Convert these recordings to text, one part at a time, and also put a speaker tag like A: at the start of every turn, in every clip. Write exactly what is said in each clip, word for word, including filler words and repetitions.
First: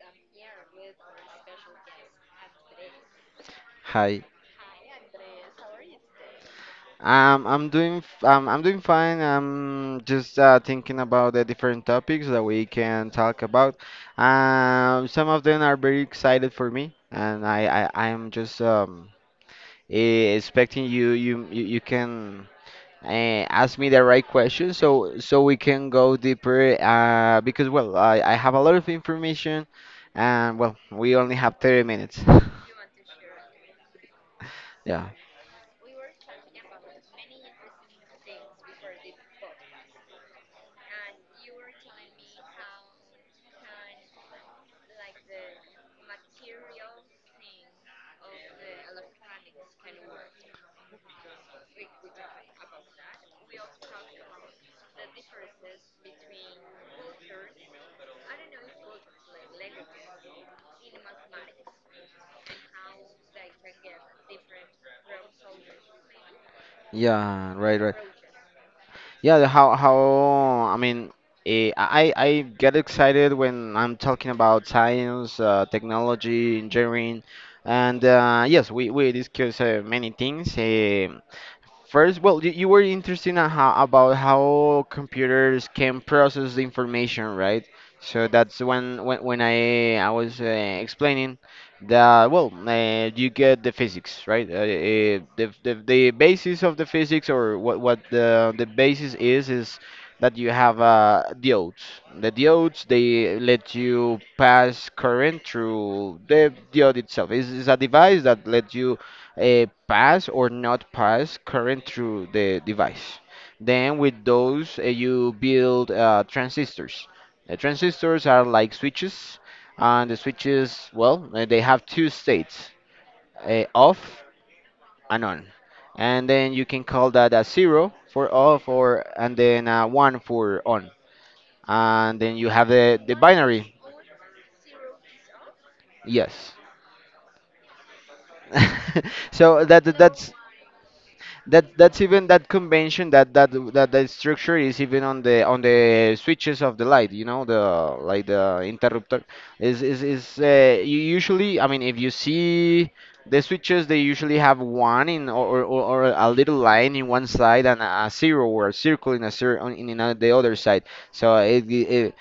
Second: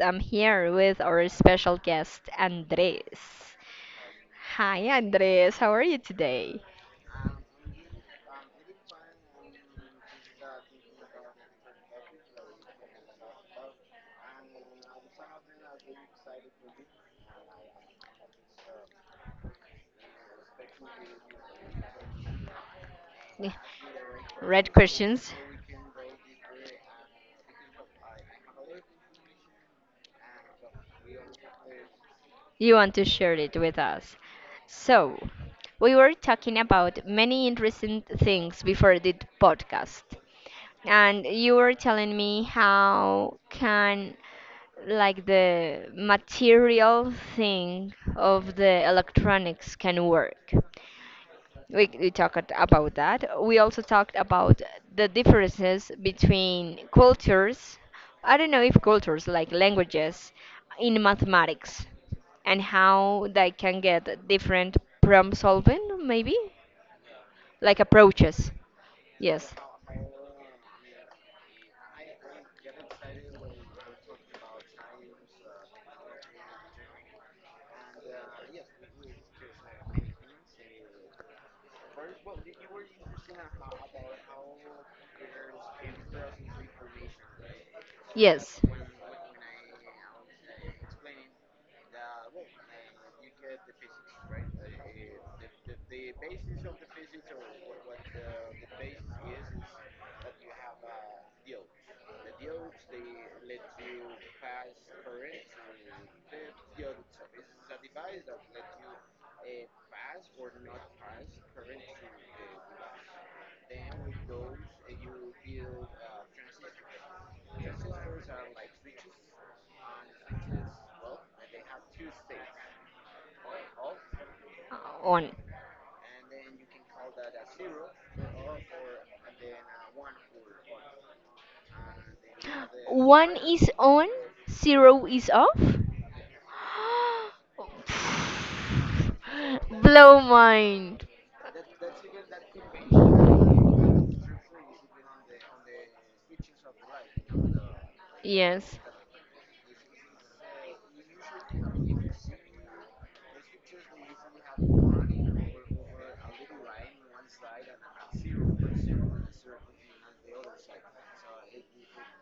A: I'm here with our special guest, Andres.
B: Hi.
A: Hi, Andres, how are you today?
B: Um, I'm doing f- um, I'm doing fine. I'm just uh, thinking about the different topics that we can talk about. Um, some of them are very excited for me, and I I I'm just um eh, expecting you you you, you can uh, ask me the right
A: Red
B: questions so
A: questions,
B: so we can go deeper. Uh, because well, I I have a lot of information, and well, we only have thirty minutes.
A: you want to share it with us.
B: Yeah.
A: So, we were talking about many interesting things before the podcast. And you were telling me how can like the material thing of the electronics can work. We, we talked about that. We also talked about the differences between cultures. I don't know if cultures, like languages, in mathematics, and how they can get different problem solving, maybe?
B: Yeah.
A: Like
B: Right. Right.
A: approaches.
B: Yeah, the
A: Yes.
B: how how I mean, eh, I I I get excited when I'm talking about science, uh, technology, engineering, and uh, yes, we we discuss uh, many things. eh, First, well, you, you were interested in how, about how computers can process the information, right? So
A: Yes.
B: that's when when, when I I was uh, explaining that well, uh, you get the physics, right? Uh, uh, the, the the basis of the physics or what what the the basis is is that you have uh, diodes. The diodes they let you pass current through the diode itself. It's, it's a device that lets you uh, pass or not pass current through the device. Then with those, uh, you build uh, transistors. The transistors are like switches, and the switches, well, uh, they have two states, uh, off and
A: On.
B: on. And then you can call that a zero for off, or and then a one for on. And then you have the, the
A: One is
B: binary.
A: on, zero is off?
B: Yes. So that that-
A: Blow
B: that's
A: mind.
B: That that's even that convention that that that the structure is even on the on the switches of the light. You know the like the
A: Yes.
B: interrupter is is is uh, you usually. I mean, if you see the switches, they usually have one in or or, or a little line in one side and a zero or a circle in a zero on- in another, the other side. So it, it, it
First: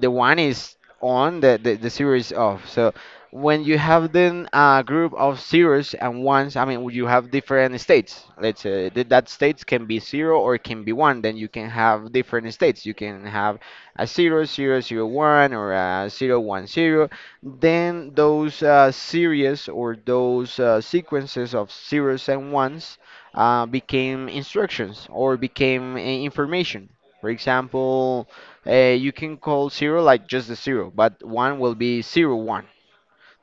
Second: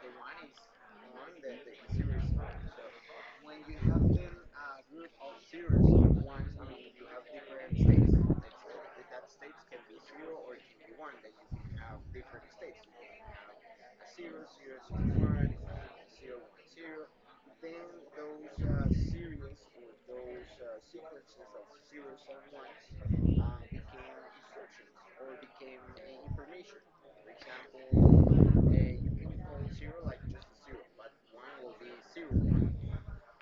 B: the one is on the the, the zero is off. So when you have then a group of zeros and ones, I mean, you have different states. Let's say that that states can be zero or it can be one. Then you can have different states. You can have a zero, zero, zero, one, or a zero, one, zero. Then those uh, series or those uh, sequences of zeros and ones uh, became instructions or became uh, information. For example, uh, you can call zero like just the zero, but one will be zero one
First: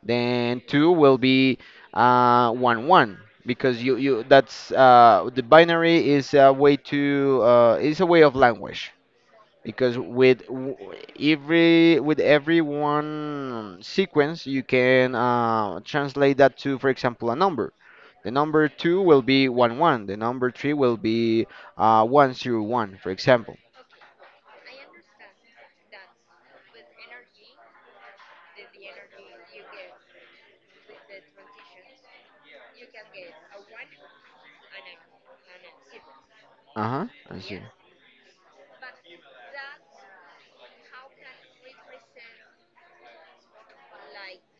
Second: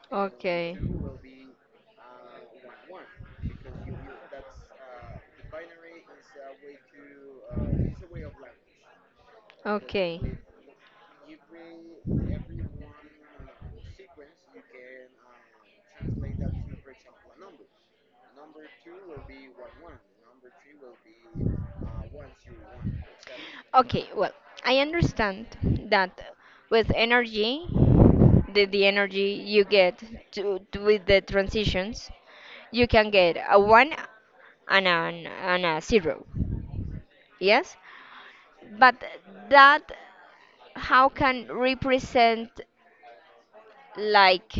B: then
A: Okay.
B: two will be uh, one one because you you that's uh, the binary is a way to uh, is a way of language because
A: Okay.
B: with w- every with every one sequence you can uh, translate that to for example a number. The number two will be one one. The number three will be uh, one zero one, for example.
A: Okay, well, I understand that with energy, the, the energy you get to, to- with the transitions, you can get a one and a, and a zero.
B: Uh huh.
A: Yes, but that how can represent like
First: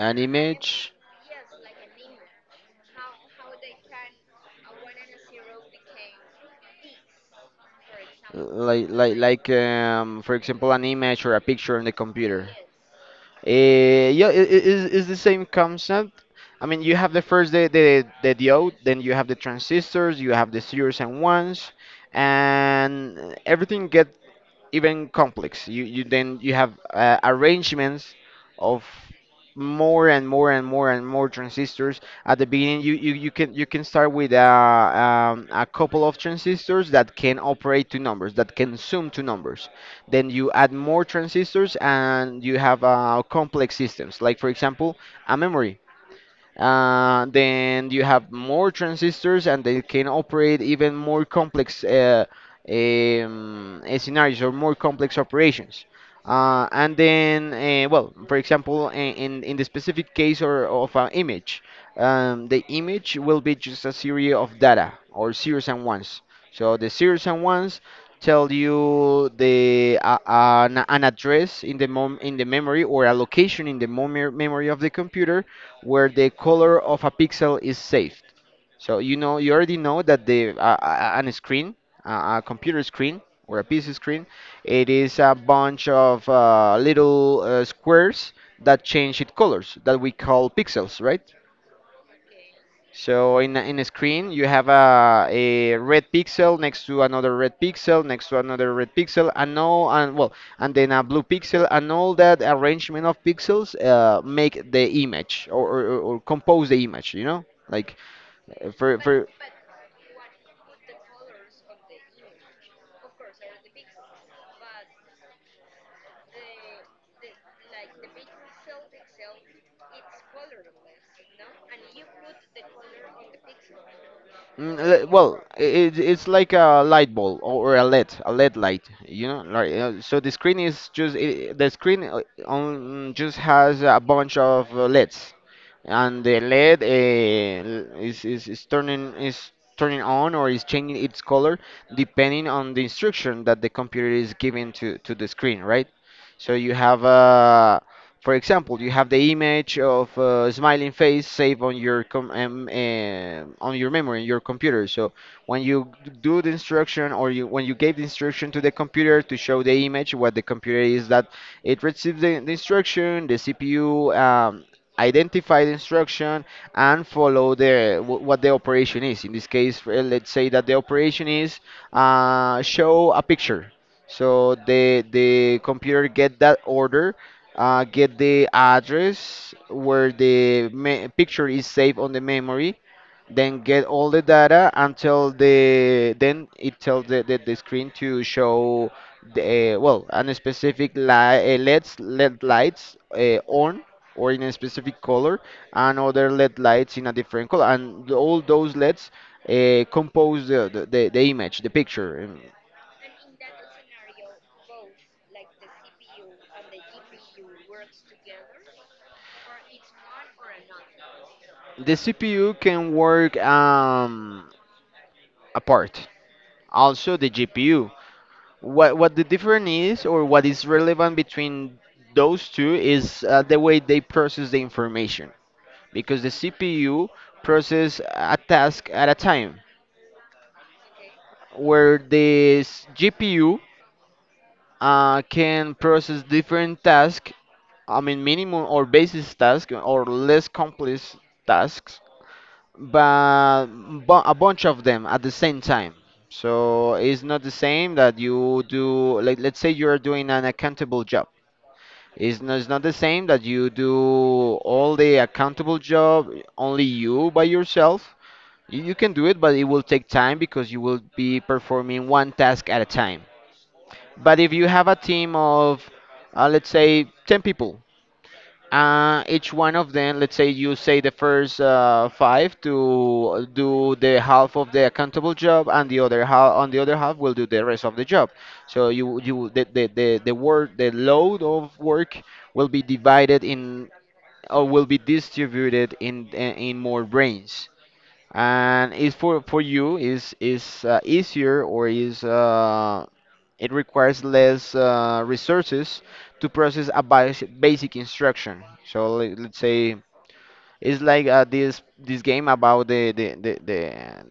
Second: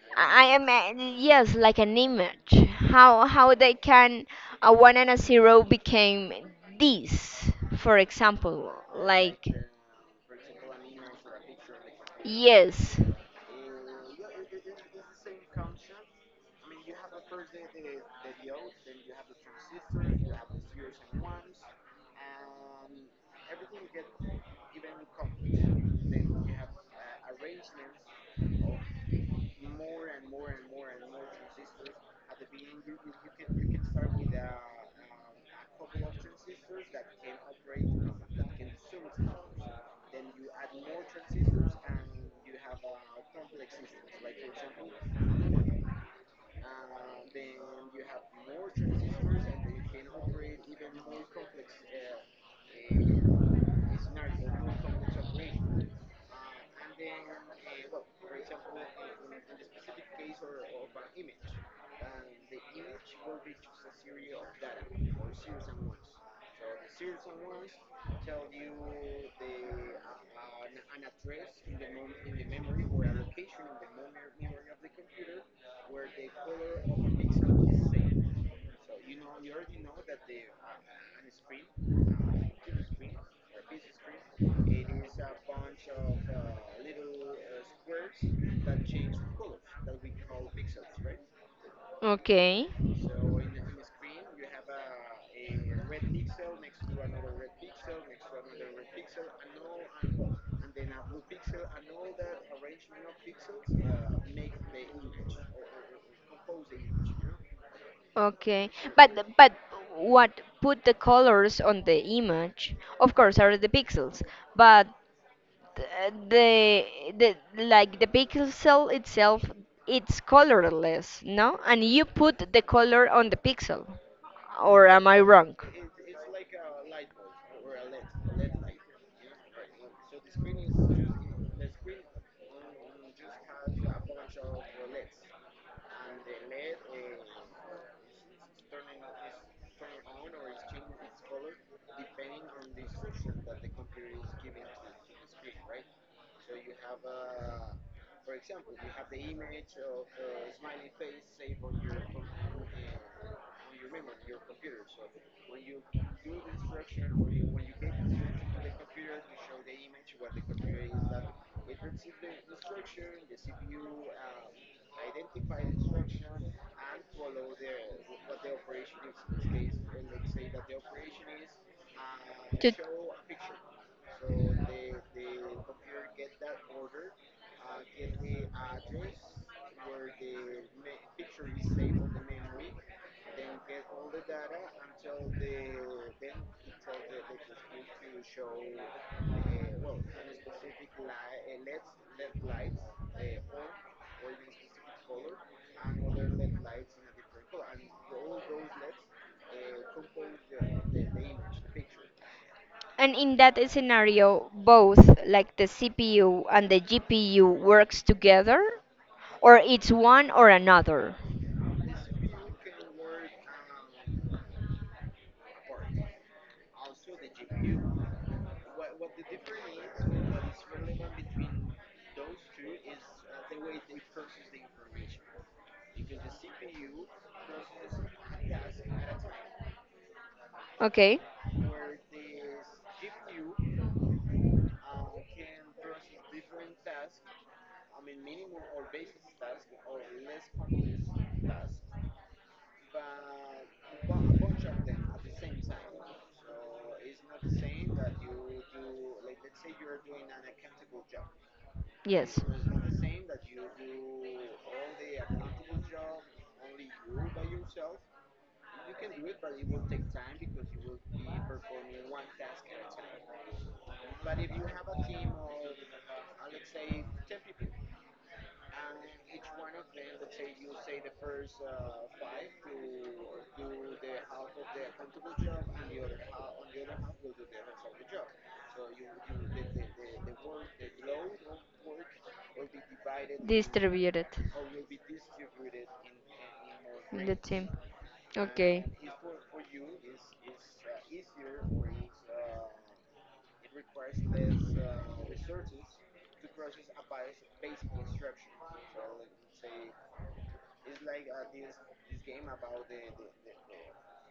B: An
A: I am
B: image.
A: uh, yes, like an image. How how they can a one and a zero became this, for example,
B: Like like
A: like
B: like um, for example an image or a picture on the computer.
A: yes,
B: Uh, yeah it, it- it's, it's the same concept. I mean you have the first the, the the diode, then you have the transistors, you have the zeros and ones, and everything even complex. You you then you have uh, arrangements of more and more and more and more transistors. At the beginning, you you, you can you can start with a um, a couple of transistors that can operate to numbers, that can sum to numbers. Then you add more transistors and you have uh, complex systems. Like for example, a memory. Uh, then you have more transistors, and they can operate even more complex uh, um, uh, scenarios or more complex operations. Uh, and then, uh, well, for example, in, in, in the specific case or of an image, um, the image will be just a series of data or zeros and ones. So the zeros and ones tell you the uh, an, an address in the mom in the memory or a location in the mom memory of the computer where the color of a pixel is saved. So you know, you already know that the uh, uh, on a screen, uh, a computer screen or a P C screen, it is a bunch of uh, little uh, squares that change its colors that we call pixels, right?
A: okay,
B: So in a, in a screen, you have a, a red pixel next to another red pixel, next to another red pixel, and all, and well, and then a blue pixel, and all that arrangement of pixels uh, make the image or, or, or or compose the image. You know, like
A: okay.
B: uh, for
A: But
B: for
A: but what put the colors on the image? Of course, are the pixels, but th- the the like the pixel itself it's colorless no and you put the color on the pixel
B: Mm,
A: or
B: le-
A: am I
B: well,
A: wrong?
B: it, it's like a light bulb or or a L E D, a L E D light, you know. Like, uh, so the screen is just I the screen uh, on just has a bunch of uh, L E Ds, and the L E D uh, l- is, is is turning is turning on or is changing its color depending on the instruction that the computer is giving to to the screen, right? So you have a for example, you have the image of a smiling face saved on your com um, eh, on your memory in your computer. So when you do the instruction or you when you gave the instruction to the computer to show the image, what the computer is that it receives the, the instruction, the C P U um, identify the instruction and follow the wh- what the operation is. In this case, eh, let's say that the operation is uh,
A: To-
B: show a picture. So the the computer get that order, uh, get the address where the me- picture is saved on the memory, then get all the data until the then it tells the, the, the screen to show the uh, well a specific light uh, leds led lights uh, on or in a specific color and other led lights in a different color and the- all those leds uh, compose the, the, the the image, the picture. Um,
A: and in that scenario both like the CPU and the GPU works together or it's one or another,
B: the CPU can work um, apart also the G P U. What what the difference is, or what is relevant between those two, is uh, the way they process the information. Because the C P U process a task at a time,
A: okay?
B: where the s- G P U uh, can process different tasks. I mean, minimum or basis tasks or less complex tasks, but bu- a bunch of them at the same time. So it's not the same that you do, like, let's say you're doing an accountable job.
A: Yes.
B: It's not, it's not the same that you do all the accountable job, only you by yourself. You, you can do it, but it will take time because you will be performing one task at a time. But if you have a team of, uh, let's say, ten people, uh, each one of them, let's say you say the first uh, five to do the half of the accountable job, and the other half on the other half will do the rest of the job. So you you the the the, the work, the load of work will be divided in
A: Distributed
B: or will be distributed in uh, in more
A: in the team.
B: brains.
A: Okay.
B: And it's for for you is is uh, easier or is uh, it requires less uh, resources to process a bas- basic instruction. So le- let's say it's like uh, this this game about the the the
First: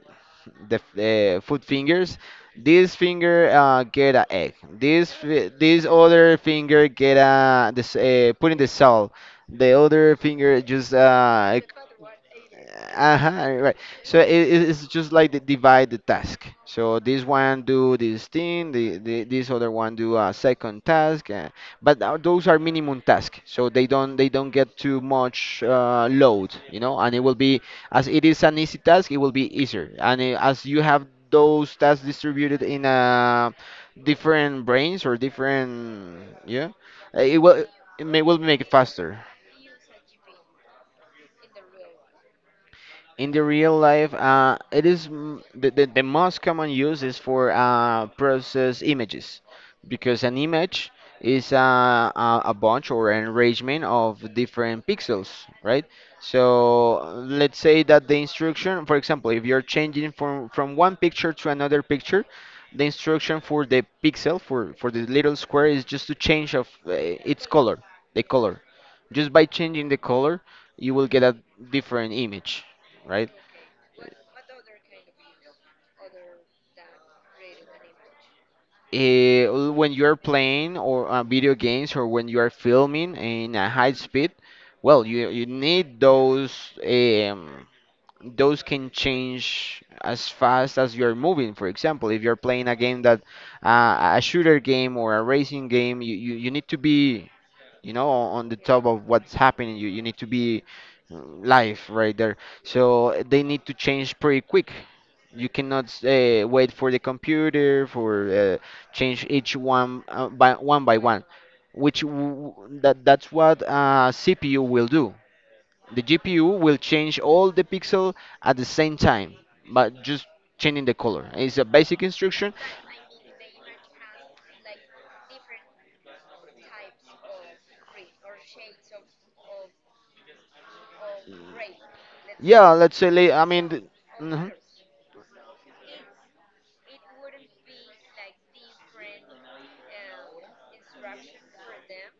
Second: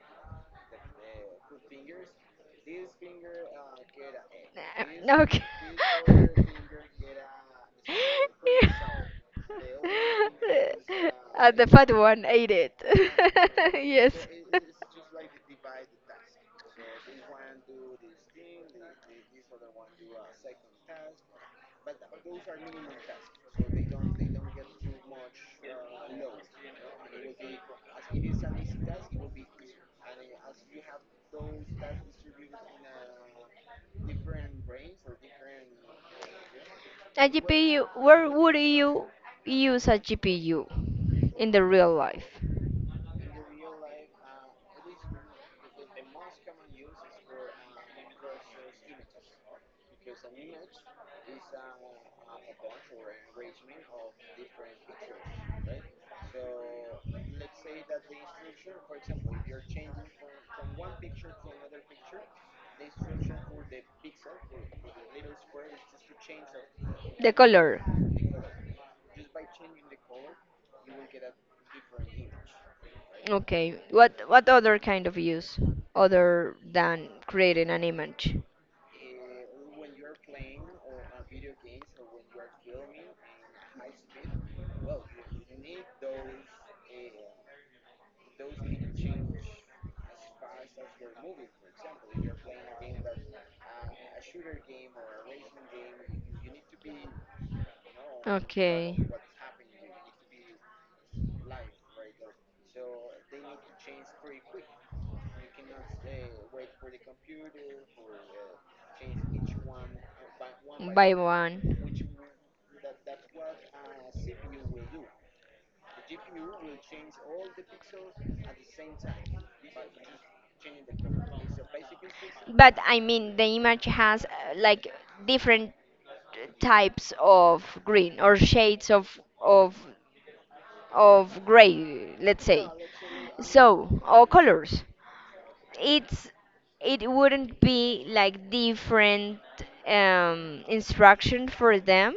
B: the, the uh, food fingers. This finger uh, get an egg. This
A: Nah, okay.
B: fi- this other finger get a this uh, put in the salt. The other finger just
A: Uh,
B: uh,
A: the fat one ate it.
B: uh-huh, right.
A: Yes.
B: So it, it- it's just like they divide the task. So this one do this thing, the, the this other one do a second task. Uh, but tho- those are minimum tasks, so they don't they don't get too much uh, load, you know. And it will be as it is an easy task, it will be easier. And uh, as you have those tasks distributed in uh, different brains or different, yeah, uh,
A: A
B: it will
A: G P U,
B: it may,
A: where
B: will
A: would
B: make it
A: you
B: faster.
A: use a G P U? In the real life.
B: In the real life, uh, it is m- the, the, the most common use is for uh, process images because an image is uh, a, a bunch or an arrangement of different pixels, right? So uh, let's say that the instruction, for example, if you're changing from, from one picture to another picture, the instruction for the pixel, for, for the little square, is just to change of uh,
A: The
B: its color,
A: color.
B: the color. Just by changing the color, you will get a different image, right?
A: Okay. What what other kind of use other than creating an image?
B: Eh, when you're playing or uh, video games or when you are filming in a high speed, well, you you need those um, those can change as fast as you're moving. For example, if you're playing a game that uh, a shooter game or a racing game, you, you, you need to be you know on the top
A: Okay.
B: of what's happening. You you need to be mm, live right there, so uh, they need to change pretty quick. You cannot uh, wait for the computer for uh, change each one uh, by one by
A: By
B: one, which
A: one.
B: w- that that's what uh, C P U will do. The G P U will change all the pixel at the same time, but just changing the color, it's a basic instruction.
A: But I mean, the image has uh, like different types of green or shades of of of gray, let's say.
B: Yeah let's say la- I mean
A: So, all
B: Mhm.
A: colors. It's it wouldn't be like different um, instruction for them.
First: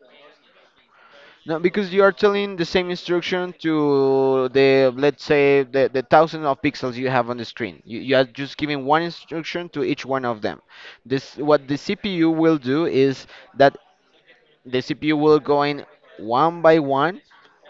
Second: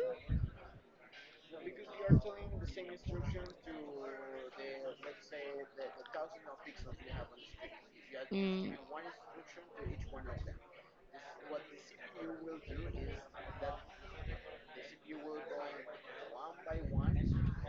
B: No, because you are telling the same instruction to the, let's say, the, the thousand of pixels you have on the screen. You, you are just
A: Mm.
B: giving one instruction to each one of them. This, what the C P U will do, is that the C P U will go in one by one,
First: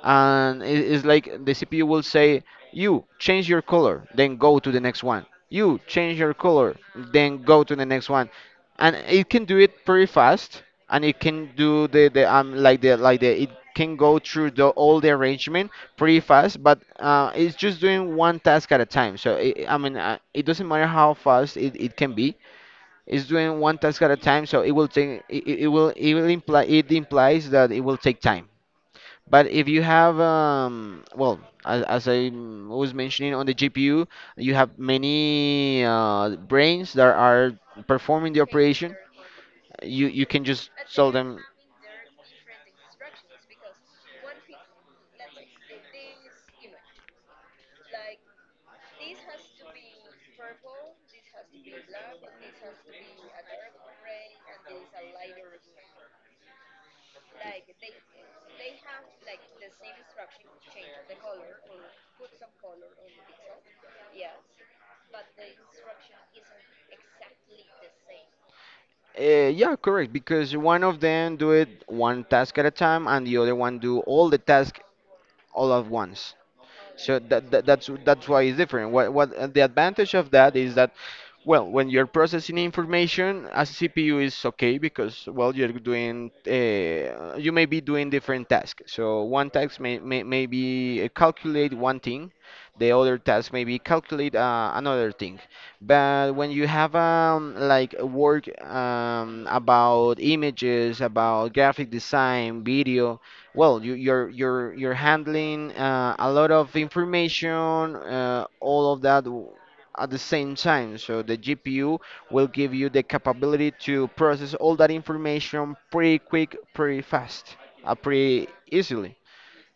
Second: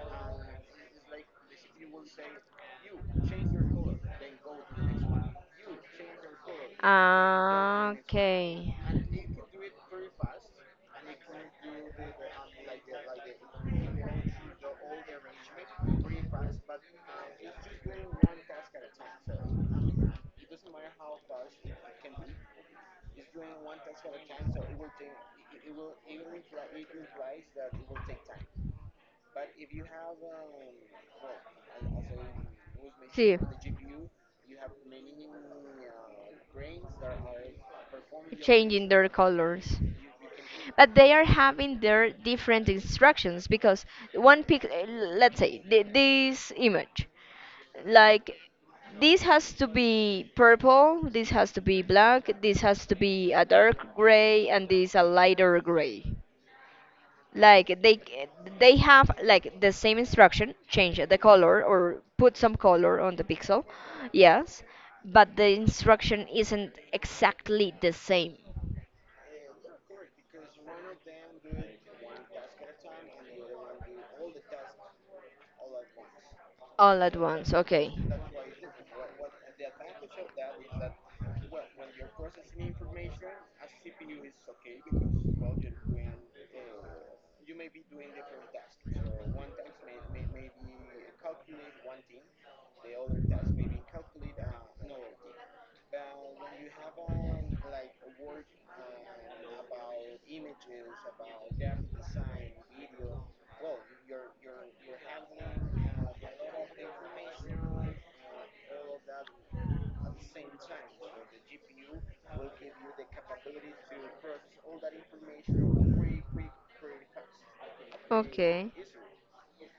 B: and it- it's like the C P U will say, "You change your color, then go to the next one. You change your color, then go to the
A: Ah,
B: next one,"
A: okay.
B: and it can do it pretty fast, and it can do the the um like the like the it can go through the all the arrangement pretty fast, but uh, it's just doing one task at a time. So it, I mean, uh, it doesn't matter how fast it, it can be. It's doing one task at a time, so it will take it, it it will it will imply it implies that it will take time. But if you have, um, well, as, as I mm, was mentioning
A: See,
B: on the G P U, you have many uh, brains that are performing the
A: changing
B: operation.
A: their colors.
B: You you can just
A: But they
B: tell
A: are
B: them.
A: having their different instructions because one pic let's say th- this image like this has to be purple, this has to be black, this has to be a dark gray, and this a lighter gray, like they they have like the same instruction, change the color or put some color on the pixel, yes, but the instruction isn't exactly the same
B: Uh, yeah, correct. Because one of them do it one task at a time, and the other one do all the task all at once.
A: all at
B: So that,
A: once,
B: that that's
A: okay?
B: that's why it's different. What what uh, The advantage of that is that, well, when you're processing information, as C P U is okay, because well you're doing uh, you may be doing different tasks. So one task may may, may be uh, calculate one thing, the other task may be calculate uh, another thing. But when you have um like work um about images, about graphic design, video, well you, you're you're you're handling uh, a lot of information uh, all of that w- at the same time, so the GPU will give you the capability to process all that information pretty quick, pretty fast, uh, pretty easily.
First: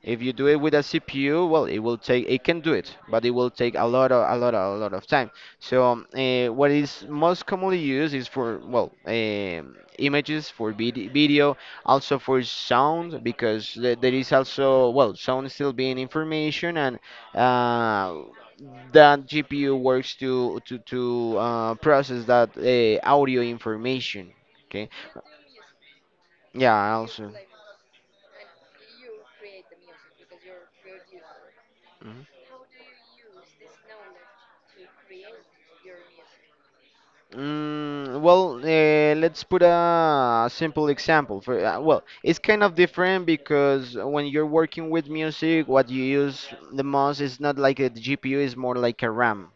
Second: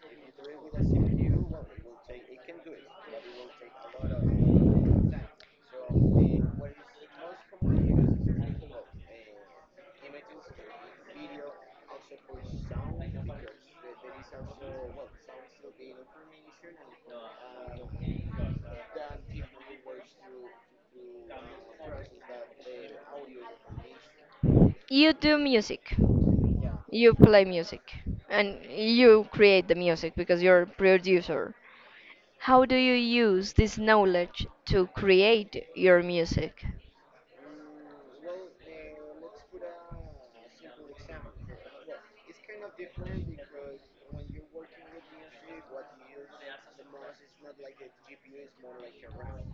B: If you do it with a C P U, well, it will take, it can do it, but it will take a lot of, a lot of, a lot of time. So, um, eh, what is most commonly used is for, well, um images, for vid video, also for sound, because the- there is also, well, sound still being information, and uh, that G P U works to to to uh, process that uh, audio information. Okay.
A: You do music.
B: Yeah.
A: You
B: Also.
A: play music. And you create the music because you're a producer.
B: Mm-hmm.
A: How do you use this knowledge to create your music?
B: Mm, well, uh, let's put a simple example. For uh, well, it's kind of different, because when you're working with music, what you use the most is not like a G P U; is more like a RAM.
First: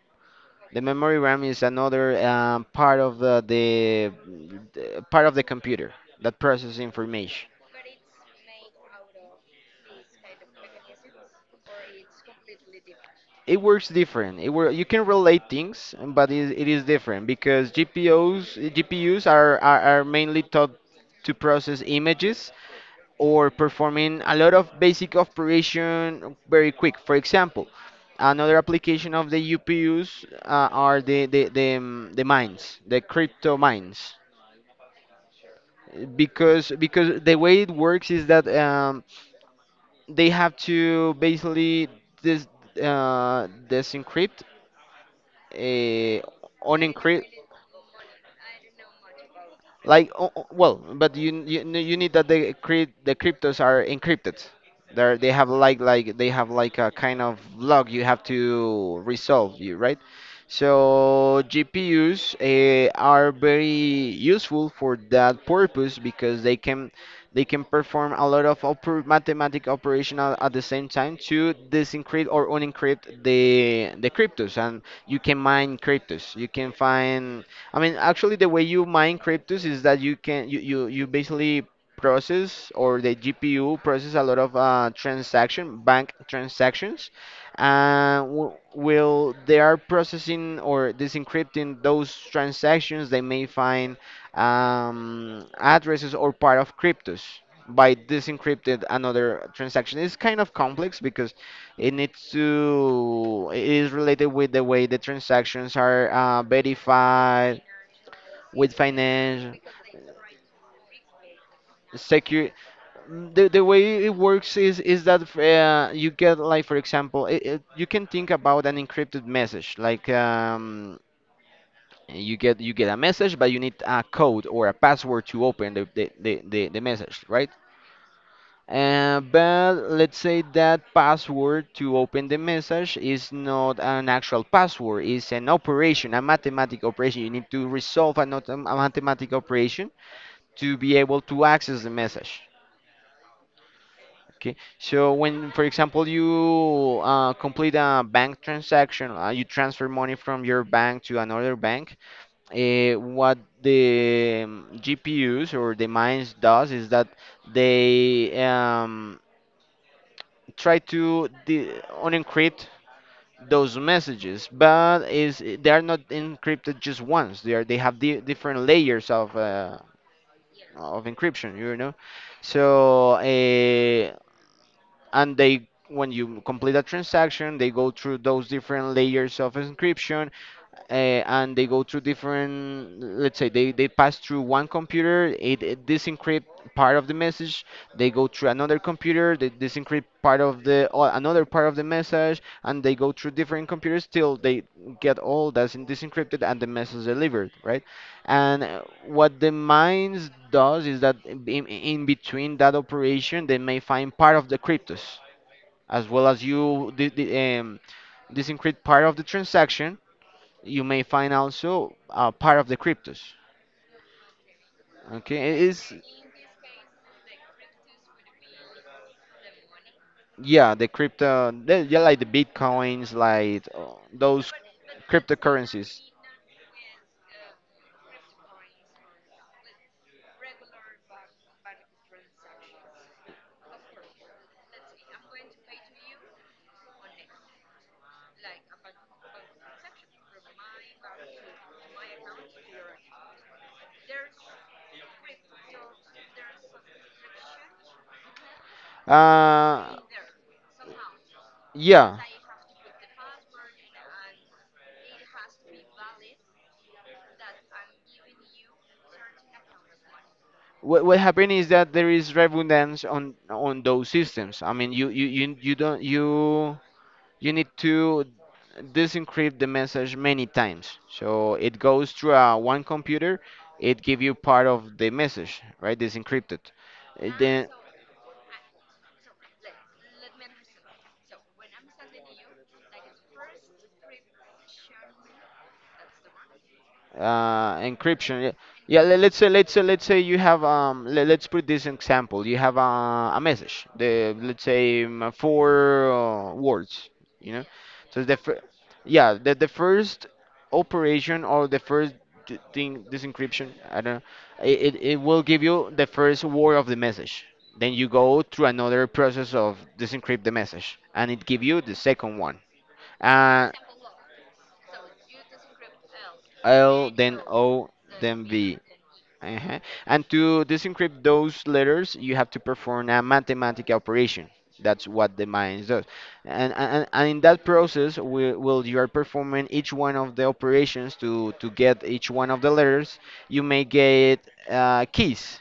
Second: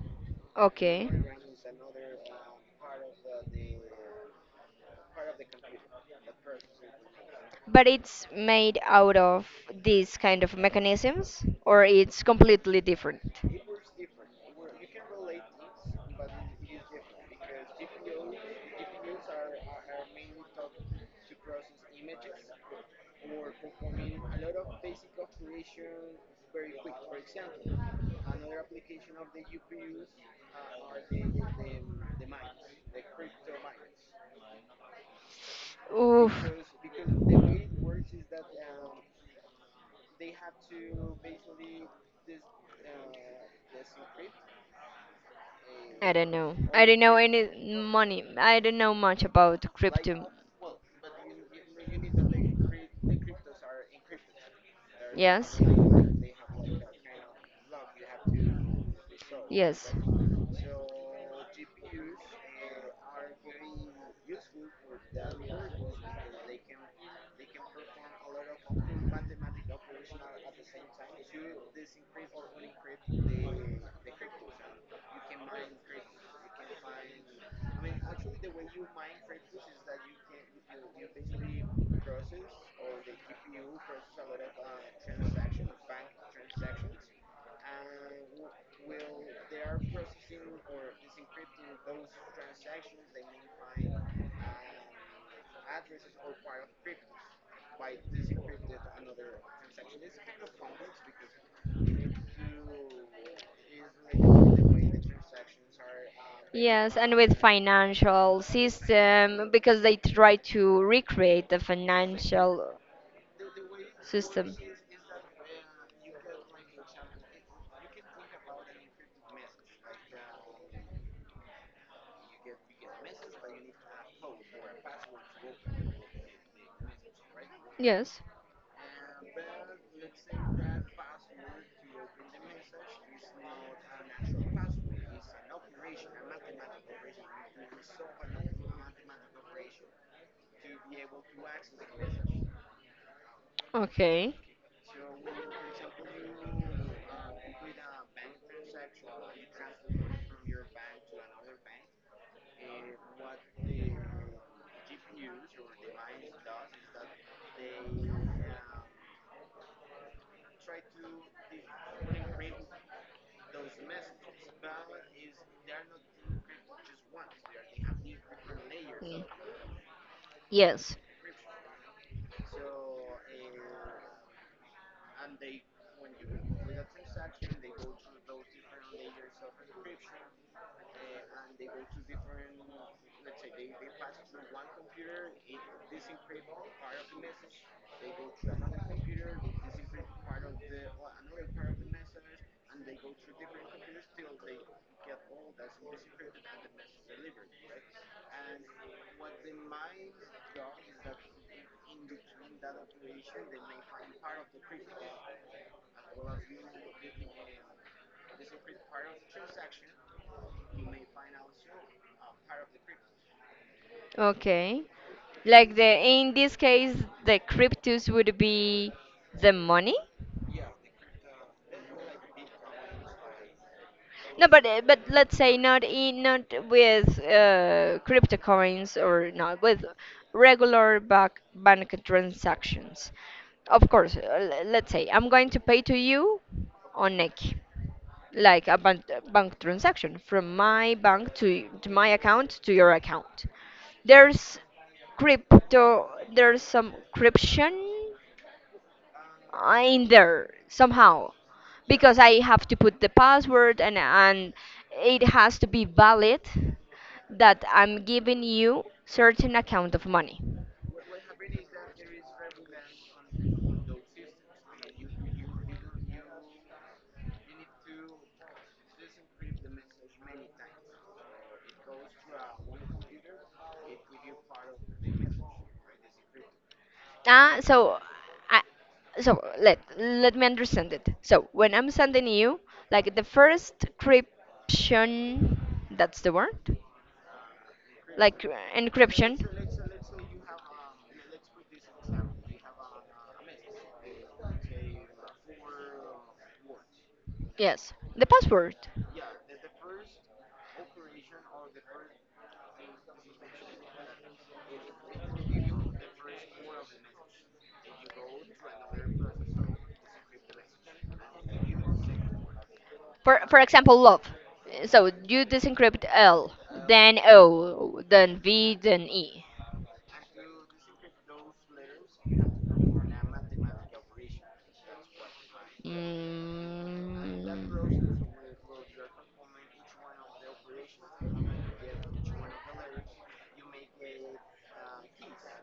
B: The
A: Okay.
B: memory RAM is another um, part of the, the the part of the computer that processes information.
A: But it's made out of these kind of mechanisms, or it's completely different.
B: It works different. It wor You can relate things, but it, it is different because G P Us G P Us are, are, are mainly taught to process images, or performing a lot of basic operation very quick. For example, another application of the U P Us uh, are the the, the, um, the mines, the crypto mines.
A: Oof.
B: Because because the way it works is that um, they have to basically this uh, disencrypt,
A: I
B: uh,
A: don't know. I don't know
B: unencrypt.
A: any money. I don't know much about
B: Like,
A: crypto.
B: o- o- well, but you you, you need that the crypt the cryptos are encrypted. They they have
A: Yes.
B: like like they have like a kind of log you have to resolve, you
A: Yes.
B: right. So G P Us uh, are very useful for that purpose because they can they can perform a lot of oper mathematic operation at, at the same time to disencrypt or unencrypt the the cryptos, and you can mine cryptos. You can find, I mean, actually, the way you mine cryptos is that you can you you, you basically process, or the G P U process a lot of uh, transaction bank transactions, and w will they are processing or disencrypting those transactions, they may find um, addresses or part of cryptos. By disencrypted another transaction. It's kind of complex because it needs to, it is related with the way the transactions are uh,
A: Yes, and with
B: verified
A: financial
B: with
A: system
B: finance,
A: because they try to recreate the
B: secure.
A: financial
B: the, the way it
A: system.
B: works is is that uh, you get, like for example, it, it, you can think about an encrypted message like um, you get, you get a message, but you need a code or a password to open the the, the, the, the message, right?
A: Yes.
B: Uh, but let's say that password to open the message is not an actual password, it's an operation, a mathematical operation you need to resolve, a, not a mathematical operation, to be able to access the message.
A: Okay.
B: Okay, so when, for example, you uh, complete a bank transaction, uh, you transfer money from your bank to another bank. Uh, what the um, G P Us or the mines does is that they um, try to de- unencrypt those messages, but is they are not encrypted just once. They are they have di- different layers
A: Mm.
B: of uh,
A: Yes.
B: of encryption. You know, so uh, and they when you complete a transaction, they go through those different layers of encryption, uh, and they go through different, let's say they, they pass through one computer, it, it disencrypt part of the message, they go through another computer, they disencrypt part of the or another part of the message, and they go through different computers till they get all that's in- disencrypted and the message delivered, right? And uh, what the mines does is that in, in between that operation, they may find part of the cryptos. As well as you the, the, um, disincript part of the transaction, you may find also uh, part of the cryptos.
A: Okay.
B: Okay, it
A: Like the
B: is
A: in this case the cryptos would be the money?
B: yeah the crypto the- yeah, like the bitcoins, like uh,
A: No,
B: those
A: but uh, but let's say not
B: cryptocurrencies.
A: in not with uh, cryptocurrencies or not with regular bank bank transactions. Of course, uh, l- let's say I'm going to pay to you on Nequi, like a bank, bank transaction from my bank to to my account to your account. There's crypto. There's some encryption
B: Uh,
A: in there somehow
B: yeah.
A: because I have to put the password and and it has to be valid that I'm giving you certain amount of money.
B: What what happened is that there is redundancy on on those systems. I mean, you you you, you don't you, you need to disencrypt the message many times. So it goes through uh, one computer, it give you part of the message, right? Disencrypted. Uh,
A: Ah,
B: Then
A: so I, so let let me understand it. So when I'm sending you like the first encryption, that's the word,
B: uh, encryption.
A: like
B: Yeah,
A: uh,
B: yeah. le- Let's
A: encryption.
B: say, let's say, let's say you have um. Let, let's put this example. You have a, a message. The let's say um, uh, four uh, words. You know,
A: Yes, the
B: so the fir-
A: password.
B: yeah the the first operation or the first d- thing this encryption. I don't know. It, it it will give you the first word of the message. Then you go through another process of disencrypt the message, and it give you the second one.
A: For for
B: Uh,
A: example, love. So you disencrypt L,
B: L
A: then
B: then O
A: O, then
B: then
A: V,
B: V.
A: then E.
B: Uh-huh. And to disencrypt those letters, you have to perform a mathematical operation. That's what the mines
A: Mm.
B: does. And, and,
A: Mm.
B: and in that process, we, will you are performing each one of the operations to, to get each one of the letters, you may get uh, keys,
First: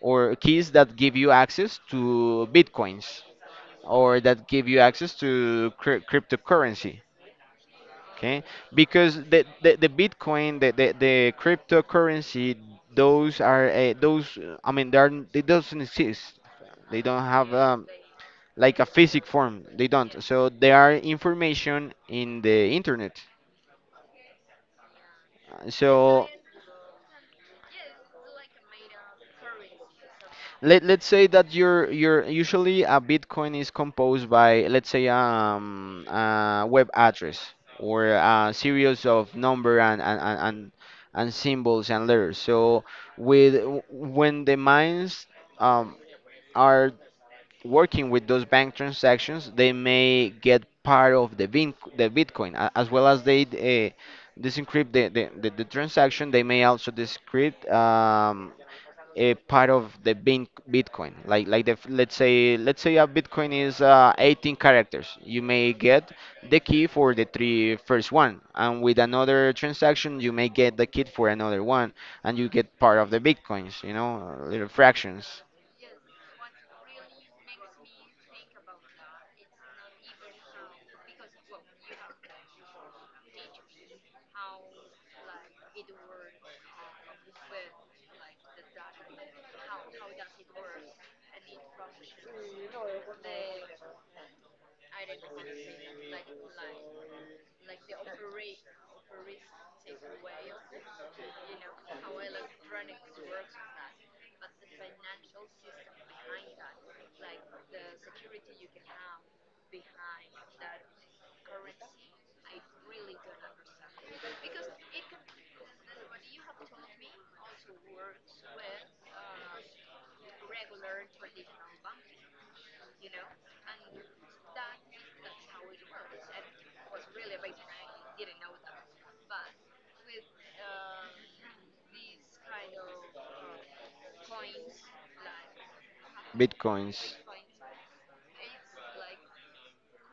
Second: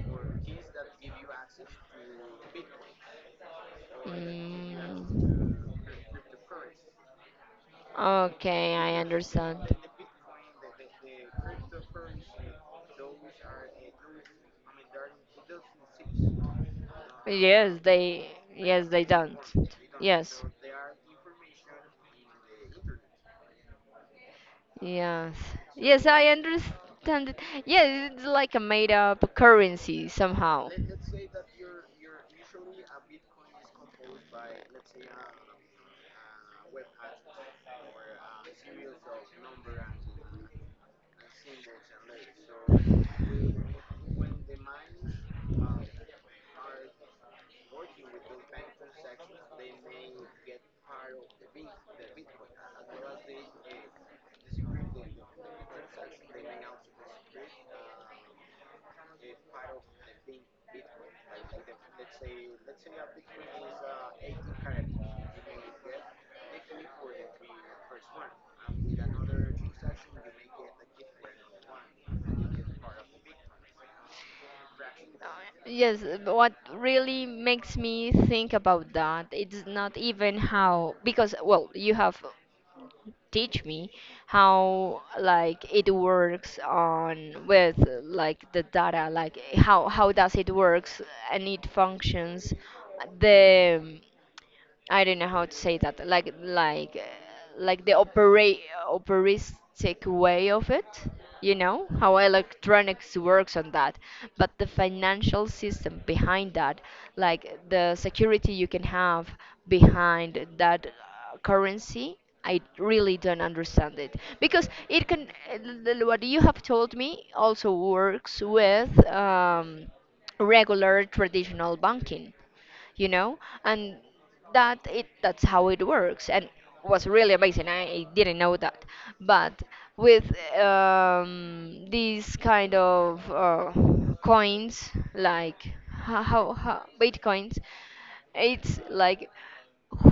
B: or keys that give you access to bitcoins, or that give you access to cryp- cryptocurrency. Okay,
A: Okay, I
B: because the
A: understand.
B: the, the bitcoin the, the the cryptocurrency, those are uh, those uh, I mean they are n- they doesn't exist, they don't have
A: Yes,
B: um,
A: they
B: like a
A: yes they
B: physic
A: don't.
B: form, they don't,
A: Yes.
B: so they are information in the internet.
A: Yes.
B: Uh,
A: Yes, I
B: so
A: understand it. Yes, it's like a made up currency somehow.
B: Let let's say that your your usually a Bitcoin is composed by let's say um a web address, or a series of number and and and and, and symbols and letters. So with w- when the mines um are working with those bank transactions, they may get part of the bin, the Bitcoin a- as well as they uh, disencrypt the, the, the, the transaction. They may also decrypt Um, a part of the bin Bitcoin. Like like the, f- let's say let's say a Bitcoin is uh, eighteen characters. You may get the key for the three first one, and with another transaction you may get the key for another one, and you get part of the Bitcoins. You know, little fractions.
A: Yes, but what really makes me think about that, it's not even how, because, well, you have teach me how like it works on with like the data, like how how does it works and it functions, the I don't know how to say that. Like like uh, like the operate operistic way of it. You know how electronics works on that, but the financial system behind that, like the security you can have behind that uh, currency, I really don't understand it because it can. uh, What you have told me also works with um, regular traditional banking, you know and that it that's how it works and was really amazing, i, I didn't know that, but with um, these kind of uh, coins, like how, how, how
B: Bitcoins. Bitcoins.
A: bitcoins, it's like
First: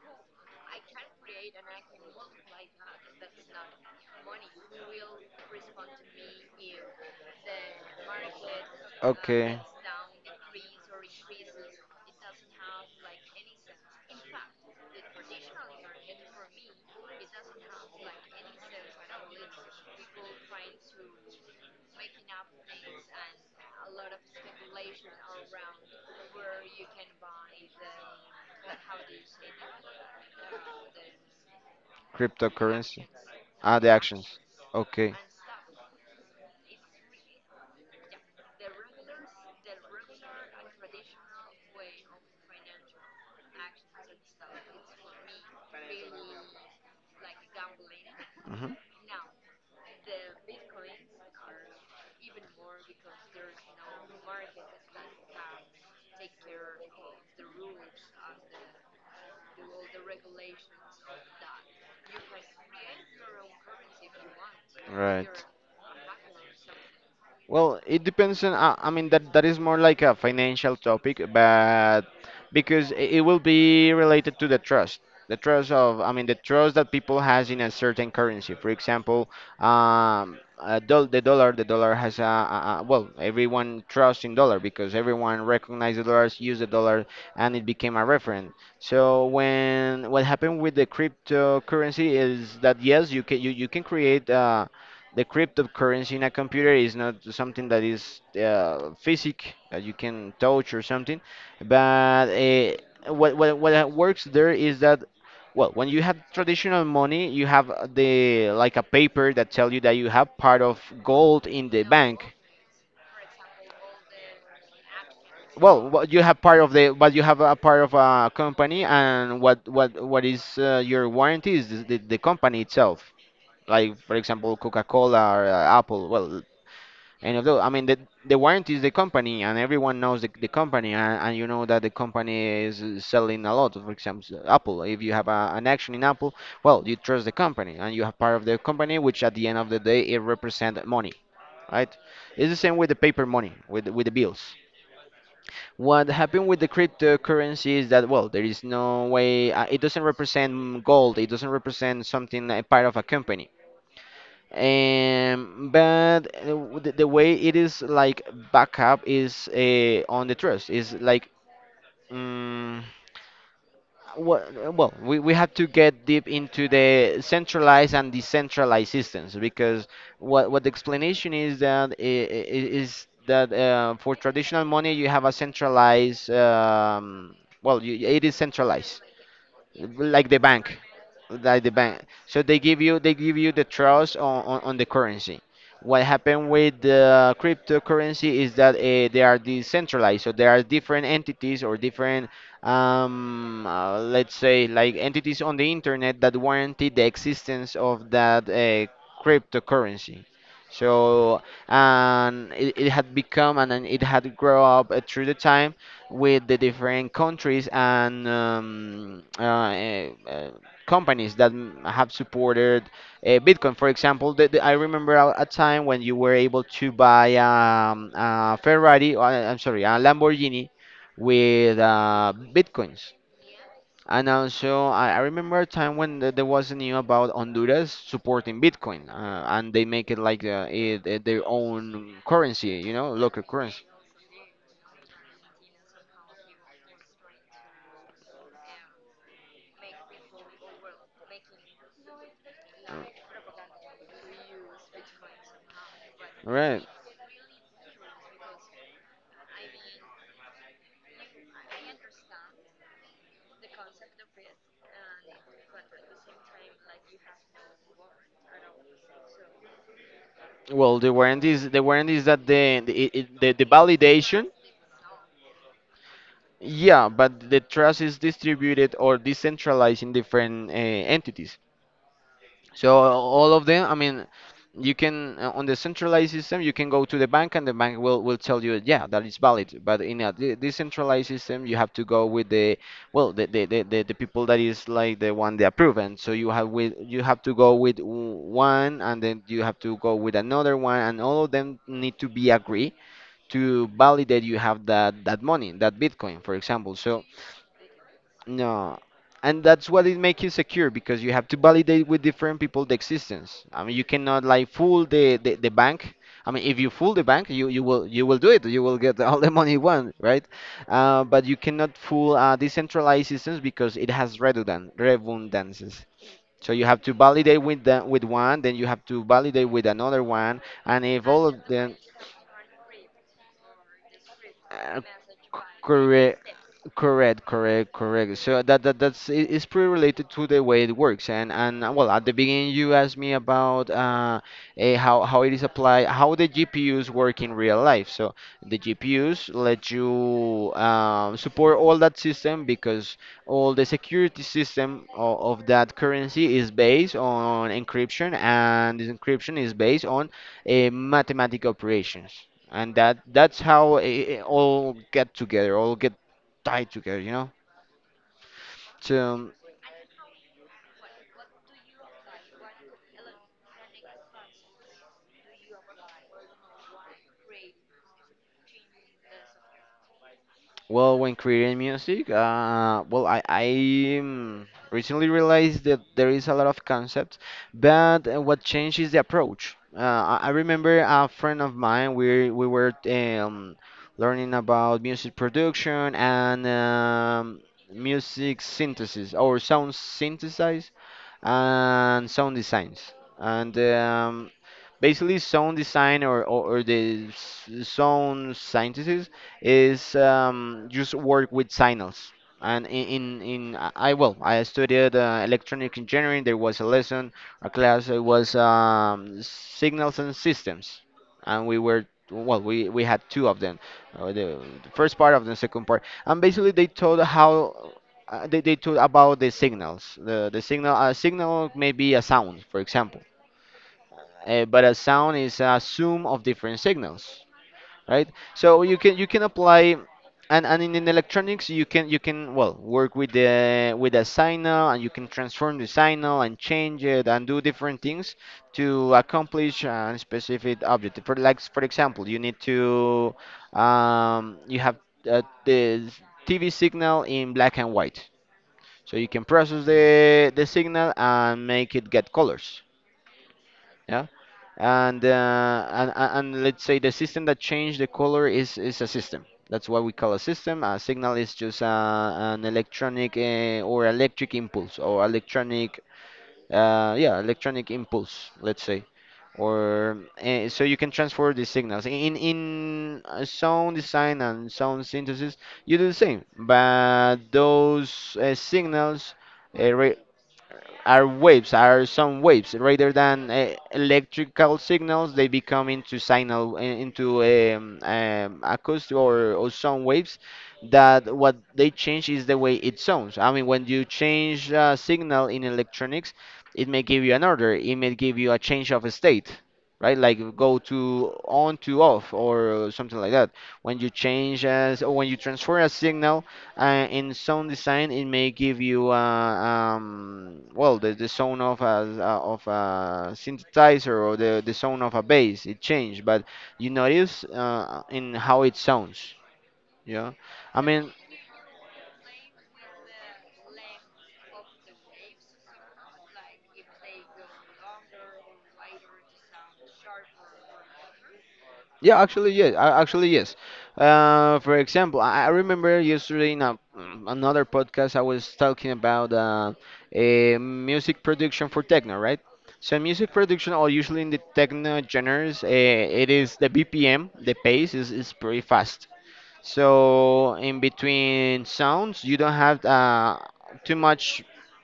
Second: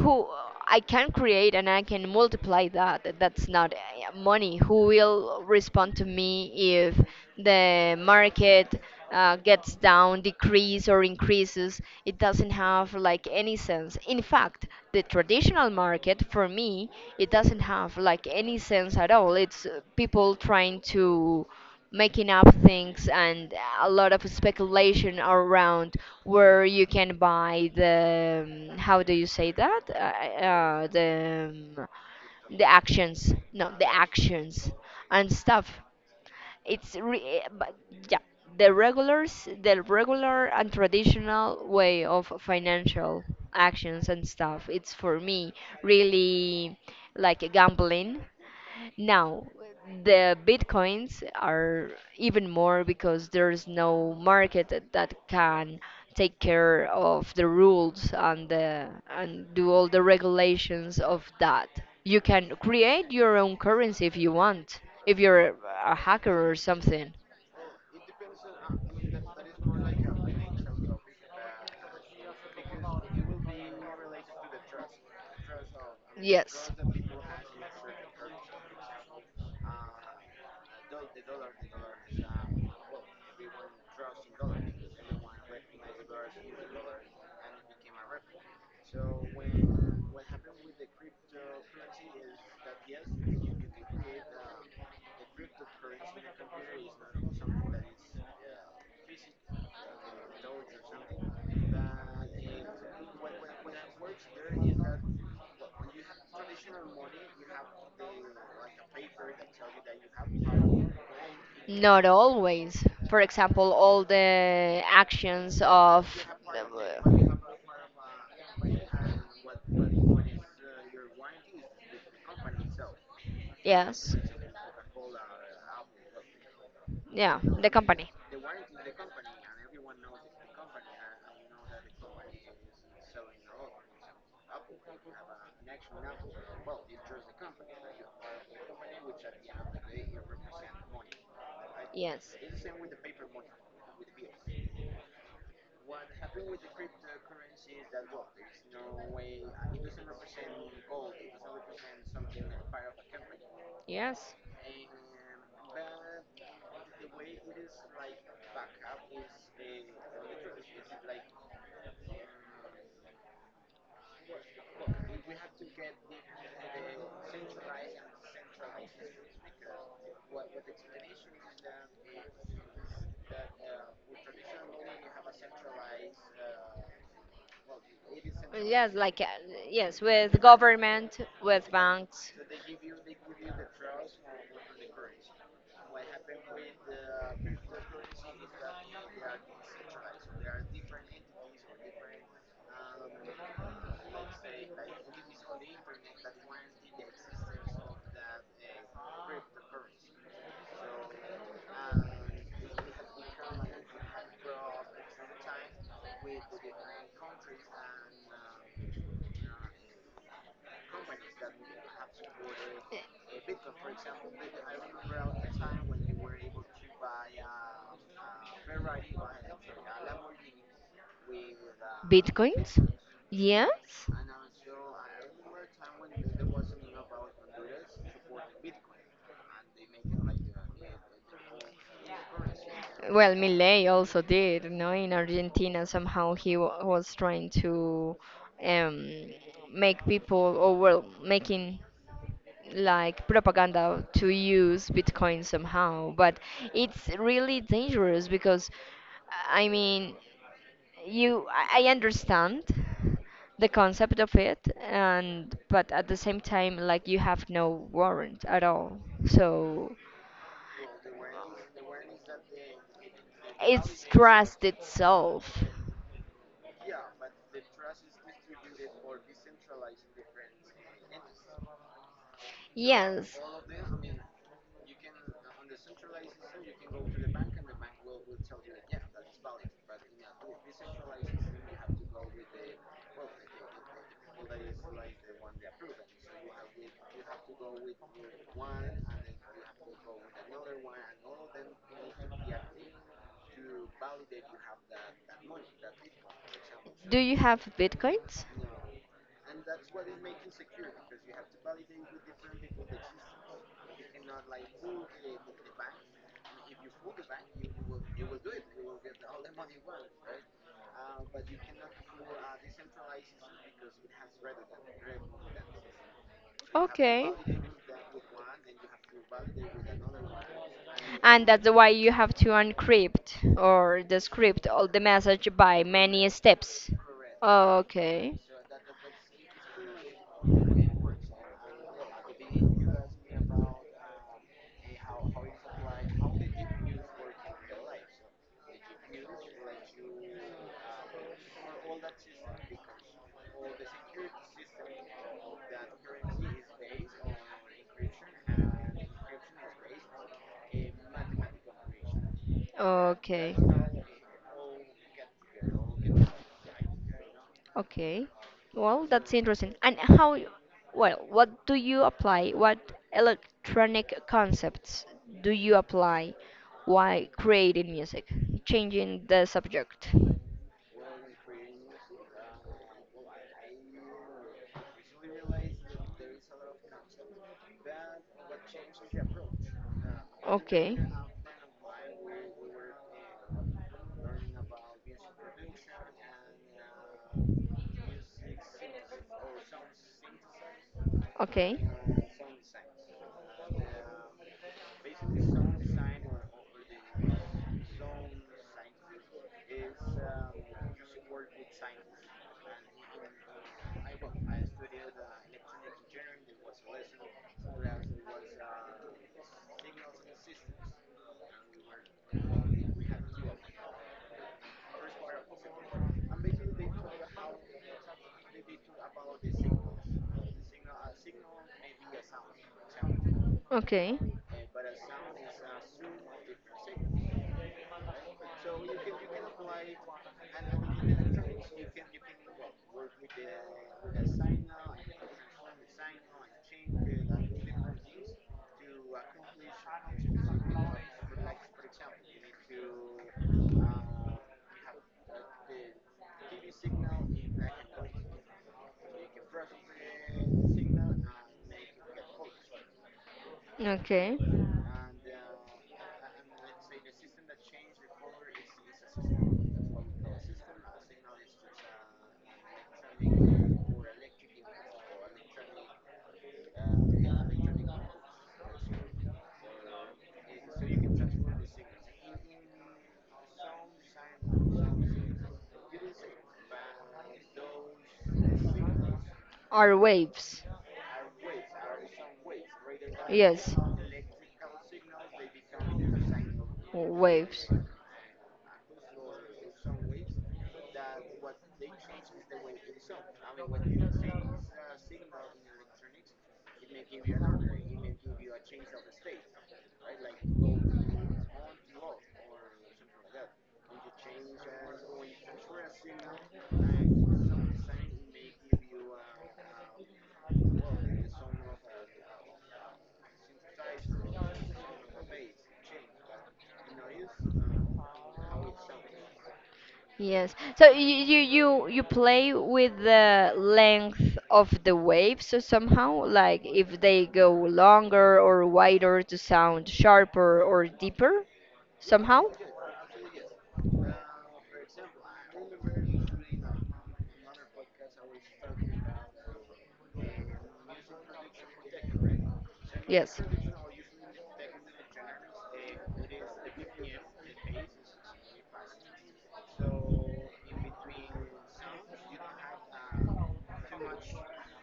A: who I can create and I can multiply that. That's not uh, money. Who will respond to me if the market uh,
B: Okay.
A: gets down, decrease or increases? It doesn't have like any sense. In fact, the traditional market for me, it doesn't have like any sense at all. It's uh, people trying to making up things and a lot of speculation around where you can buy the um, how do you say that uh, uh, the um, the
B: Cryptocurrency.
A: actions, no
B: Ah,
A: the
B: the actions.
A: actions,
B: Okay.
A: and stuff, it's re- but yeah, the regulars the regular and traditional way of financial actions and stuff it's for me really like gambling
B: Hmm.
A: now, the bitcoins are even more because there's no market that that can take care of the rules and the and do all the regulations of that. You can create your own currency if you want, if
B: Right.
A: you're a hacker or something.
B: Well, it depends on. Uh, I mean, that that is more like a financial topic, but because i- it will be related to the trust, the trust of. I mean, the
A: Yes.
B: trust that people has in a certain currency. For example, um, a dol the dollar. The dollar has a, a, a well, everyone trusts in dollar because everyone recognizes the dollars, use the dollar, and it became a reference. So when what happened with the cryptocurrency is that yes, you can you, you can create. Uh, the cryptocurrency in a computer is not something that is uh, physic that you can touch or something, but uh, what, what what works there is that, well, when you have traditional money, you have the, like a paper that tell you that you have part of gold in the
A: Not
B: bank.
A: always. For example, all the actions
B: Well,
A: of.
B: what you have part of the, but you have a part of a company. And what what what is uh, your warranty is the, the the company itself, like
A: Yes.
B: for example, coca-cola or uh, apple. Well, and
A: Yeah,
B: although,
A: the
B: I mean, the
A: company.
B: the warranty is the company, and everyone knows the, the company, and, and you know that the company is uh, selling a lot. For example, s- Apple. If you have a, an action in Apple, well, you trust the company, and you have part of the company, which at the end of the day, it represents money, right?
A: Yes.
B: It's the same with the paper money, with the- with the bills. What happened with the cryptocurrency is that, well, there is no way. Uh, it doesn't represent gold. It doesn't represent something a part of a company.
A: Yes.
B: Um, but uh, w- the, the way it is like backup is uh, on the trust is like. um, well, well we, we have to get deep into the centralized and decentralized systems, because what what the explanation is that i- i- is that uh, for traditional money you have a centralized. Um, well, you, it is
A: Yes,
B: centralized
A: like uh, yes,
B: like
A: with
B: the bank.
A: government,
B: like
A: with
B: the bank
A: banks.
B: So they give you they give you the trust on, on, on the currency. What happened with the cryptocurrency is that uh, they are decentralized, so there are different entities or different, um, uh, let's say, like entities on the internet that warranty the existence of that uh, cryptocurrency. So, and it, it had become, and then it had grown up uh, through the time with the different countries, and um, uh, eh, uh, companies that m- have supported uh, Bitcoin. For example, the, the- I remember a, a time when you were able to buy um, a Ferrari, or, uh, I'm sorry, a Lamborghini with uh,
A: Bitcoins?
B: Bitcoins.
A: Yes?
B: And also, I, I remember a time when th- there was a news about Honduras supporting Bitcoin, uh, and they make it like uh, it, it, their own currency, you know,
A: Well,
B: local currency.
A: Milei also did, you know, in Argentina. Somehow he wa was trying to um, make people, or well, making like propaganda to use Bitcoin somehow. But
B: Right.
A: it's really dangerous because, I mean, you, I I understand the concept of it, and but at the same time, like you have no warrant at all. So
B: Well, the warranty is the warranty is that the the, it, it- the the
A: it's
B: validation,
A: trust itself.
B: yeah, but the trust is distributed or decentralized in different uh, entities. So
A: Yes.
B: all of them, I mean, you can uh, on the centralized system, you can go to the bank, and the bank will will tell you, yeah, that is valid. But in a de- decentralized system, you have to go with the well, the the, the, the the people that is like the one they approve, and so you have with you have to go with w- one, and then you have to go with another one, and all of them need to be agree, to validate you have that that money, that Bitcoin, for example.
A: Do
B: So
A: you have bitcoins?
B: no, and that's what it makes you secure, because you have to validate with different people the existence. I mean, you cannot like fool the the, the bank. I mean, if you fool the bank, you, you will you will do it. You will get all the money you want, right? Uh, but you cannot fool uh, decentralized systems, because it has redundant redundancies. So you have to
A: Okay.
B: validate with the, with one, then you have to validate with another one, and if
A: And
B: all of
A: that's why
B: them
A: you have to uncrypt or decrypt all the
B: uh,
A: message by many
B: corre-
A: steps.
B: correct, correct,
A: Okay,
B: correct. So that that that's it- it's pretty related to the way it works. And and uh, well, at the beginning you asked me about uh, eh, how how it is applied, how the G P Us work in real life. So the G P Us let you um, support all that system, because all the security system of, of that currency is based on encryption, and this encryption is based on uh, mathematical operations, and that
A: okay,
B: that's how uh, it all get together all get tied together, you know?
A: okay. Well, that's
B: So,
A: interesting. And how, well, what do you apply? What electronic concepts do you apply while creating music, changing the subject?
B: well, when creating music, uh, well, I, I um, recently realized that there is a lot of concepts, but uh, what changed is the approach. Uh, I, I
A: Okay.
B: remember a friend of mine. We, we were um, learning about music production and um, music synthesis or sound synthesis.
A: Okay.
B: And sound designs. And um, basically, sound design or, or, or the s- sound scientists is um, just work with signals. And in, in, in I I- well, I studied uh, electronic engineering. There was a lesson, a class. It was um, signals and systems, and we were well, we we had two of them. Uh, the, the first part of the second part, and basically they told how uh, they, they talk about the signals. The, the signal a signal may be a sound, for example,
A: Okay.
B: uh, but a sound is a sum of different signals, right? So you can you can apply, and, and in, in electronics you can you can well work with the with a signal, and you can transform the signal and change it and do different things to accomplish a specific objective. For like for example, you need to. Um, you have uh, the T V signal in black and white, so you can process the the signal and make it get colors. Yeah.
A: Okay.
B: And uh, and and and let's say the system that changed the color is is a system. That's what we call a system. A signal is just uh, an electronic uh, or electric impulse or electronic uh, yeah, electronic impulse. Let's say. Or uh, so you can transfer the signals in in uh, sound design and sound synthesis. You do the same, but those uh, signals uh,
A: Are
B: re
A: waves.
B: are waves, are some waves rather than uh,
A: Yes.
B: electrical signals. They become into signal in- into
A: Waves.
B: um, um, acoustic or, or sound waves. That what they change is the way it sounds. I mean, when you change a signal in electronics, it may give you an order. It may give you a change of a state. Right, like go to on to off or something like that. When you change, as or when you transfer a signal uh, in sound design, it may give you uh, um, well, the, the sound of a uh, of a synthesizer or the, the sound of a bass. It changed, but you notice uh, in how it sounds. Yeah,
A: Yes.
B: I
A: So you
B: mean,
A: you you you play with the length of the waves so somehow like if they go longer or wider to sound sharper or deeper
B: yeah,
A: somehow?
B: actually, yes. a- Actually, yes. Uh, for example, I I remember yesterday in a, mm, another podcast I was talking about uh, a music production for techno, right? So music
A: Yes.
B: production, or usually in the techno genres, uh, it is the B P M, the pace is, is pretty fast. So in between sounds, you don't have uh, too much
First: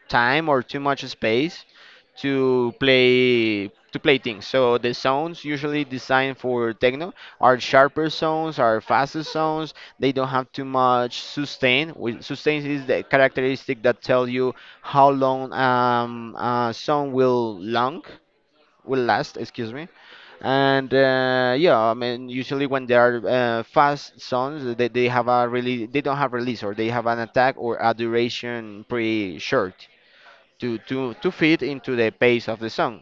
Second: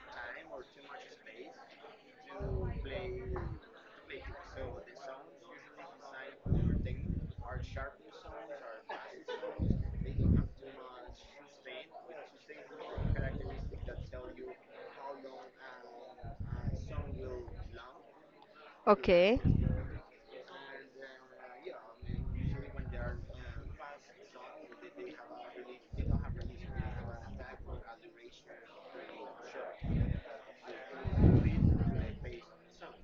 B: time or too much space to play to play things. So the sounds usually designed for techno are sharper sounds, are faster sounds. They don't have too much sustain. With- Sustain is the characteristic that tells you how long um, a song will long will last.
A: Okay.
B: Excuse me. And uh, yeah, I mean, usually when they are uh, fast songs, they, they have a really. They don't have release or they have an attack or a duration pretty short to to to fit into the pace of the song.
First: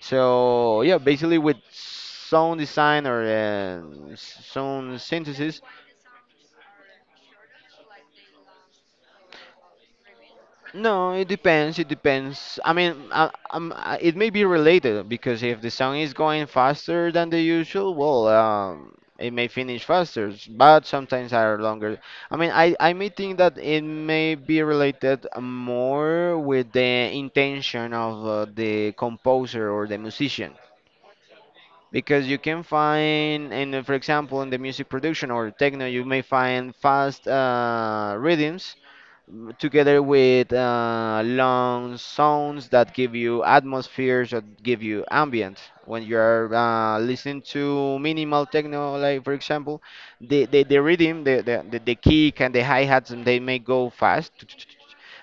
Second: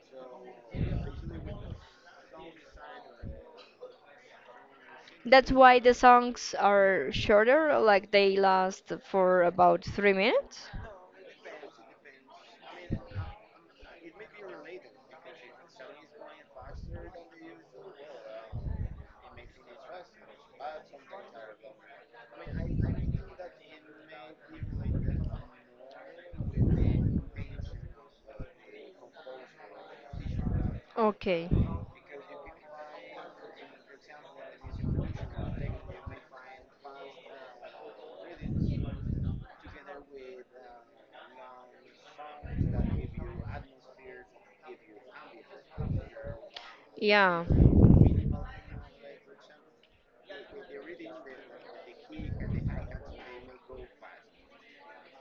B: So yeah, basically with sound design or uh, sound
A: That's
B: synthesis.
A: why the songs are shorter, like they last for about three minutes.
B: No, it depends. It depends. I mean, I, um, I, it may be related, because if the song is going faster than the usual, well, um, it may finish faster, s- but sometimes are longer. I mean, I, I may think that it may be related more with the intention of uh, the composer or the musician.
A: Okay.
B: Because you can find, and uh, for example, in the music production or techno, you may find fast uh, rhythms together with uh, long sounds that give you atmospheres, that give you ambient, when you're uh, listening
A: Yeah.
B: to minimal techno, like for example, the the, the rhythm, the, the the the kick and the hi-hats, they may go fast,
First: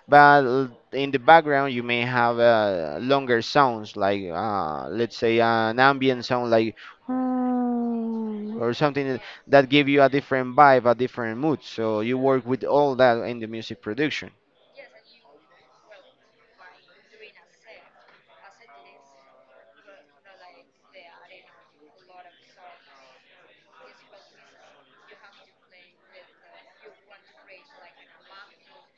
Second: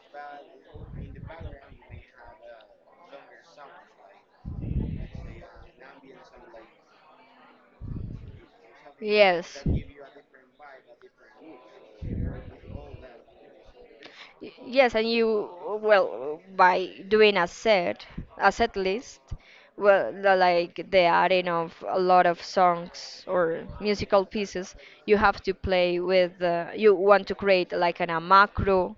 B: but l- in the background you may have uh, longer sounds, like uh, let's say an ambient sound, like or something
A: Yes.
B: that
A: Y-
B: give you a different vibe, a different mood. So you work with all that in the music production.
A: Yes, and you well by doing a set, a set list, well, the, like the adding of a lot of songs or musical pieces, you have to play with. Uh, you want to create like an, a macro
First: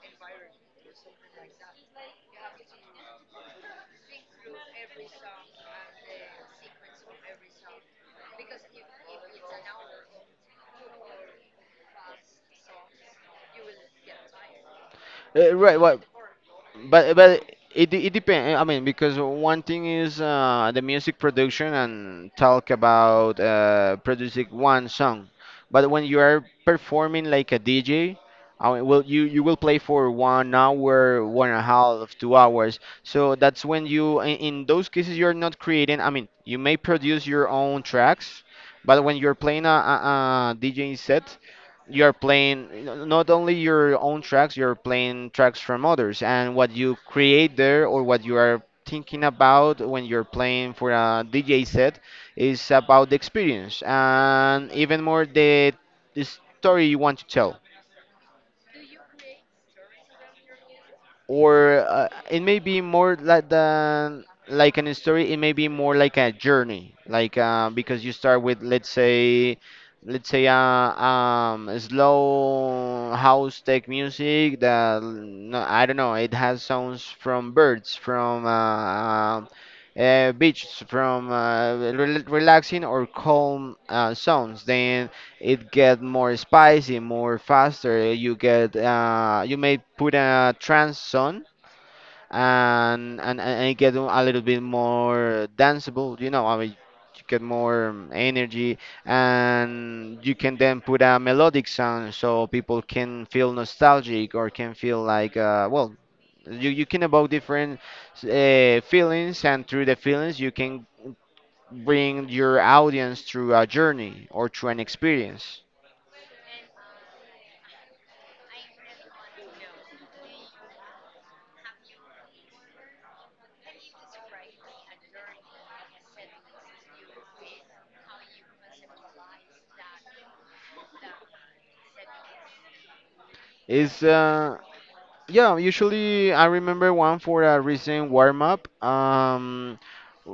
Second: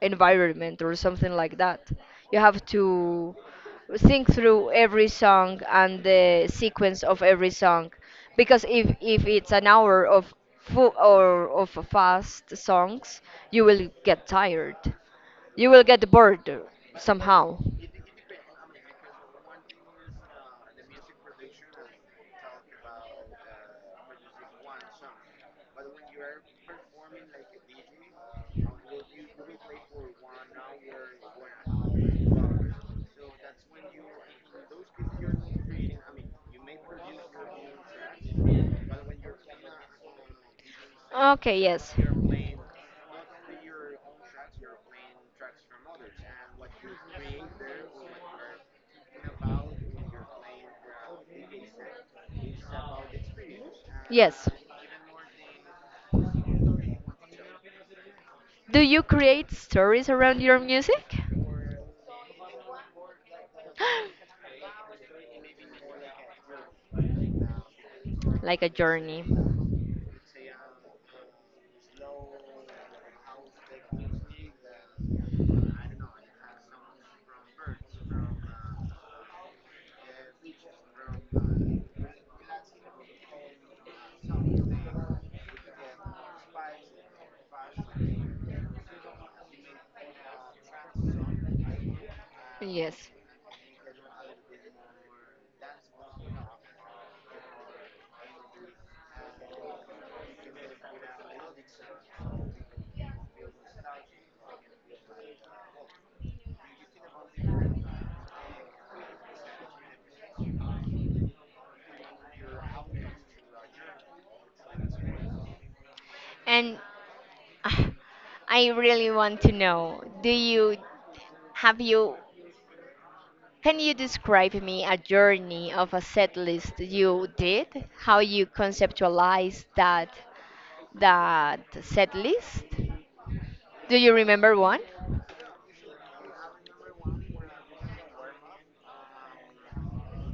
A: environment or something like that. You have to think through every song and the sequence of every song because if if it's an hour of full or of fast songs, you will get tired.
B: Uh,
A: You
B: right,
A: will
B: well,
A: get bored
B: But but
A: somehow.
B: it it depends. I mean, because one thing is uh, the music production and talk about uh, producing one song, but when you are performing like a D J, I mean, well, you you will play for one hour, one and a half, two hours. So that's when you in, in those cases you're not creating. I mean, you may produce your own tracks, but when you're playing a, a, a D J set,
A: Okay, yes.
B: you're playing not only your own tracks, you're playing tracks from others. And what you create there or what you are thinking about when you're playing for a dj set is about the experience,
A: Yes.
B: and even more the, the story you want to tell.
A: Do you create stories around your music?
B: Or uh, it may be more like than like an story. It may be more like a journey, like uh, because you start
A: Like
B: with,
A: a
B: let's
A: journey.
B: say let's say uh, um slow house tech music that, mm, no, I don't know, it has sounds from birds, from uh, um, uh, beaches, from uh, rel relaxing or calm uh, sounds. Then it get more spicy, more faster. You get uh, you may put a trance on,
A: Yes.
B: and and and it get a little bit more danceable. You know, I mean, you get more um, energy, and you can then put a melodic sound so people can feel nostalgic or can feel like uh, well. You, you can evoke different uh, feelings, and through the feelings, you can bring your audience through a journey or through an experience.
A: And ah, I really want to know, do you have you can you describe me a journey of a set list you did? How you conceptualize that that set list? Do
B: Is
A: you
B: uh,
A: remember one?
B: Yeah, usually I remember one for a recent warm up. Um,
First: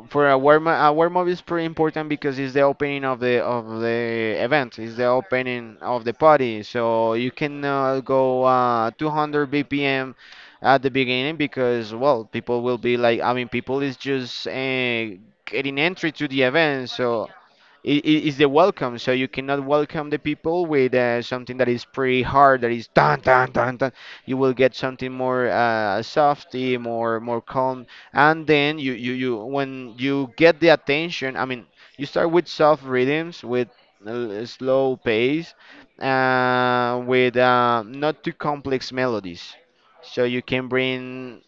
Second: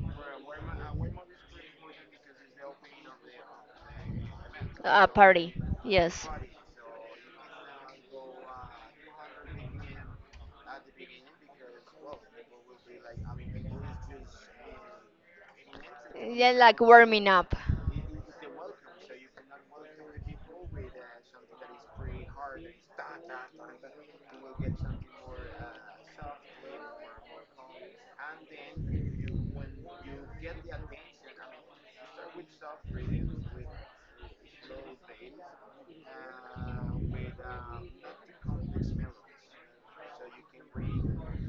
B: For a warm up, a warm up is pretty important because it's the opening of the of the event. It's the
A: A party,
B: opening of the
A: yes.
B: party, so you cannot go uh, two hundred B P M at the beginning, because well, people will be like, I mean, people is just uh, getting entry to the
A: Yeah, like
B: event.
A: warming
B: So
A: up.
B: it is the welcome. So you cannot welcome the people with uh, something that is pretty hard, that is tan tan tan tan. You will get something more uh, softy, more more calm, and then you, you you when you get the attention, I mean, you start with soft rhythms, with a slow pace, uh, with uh, not too complex melodies, so you can bring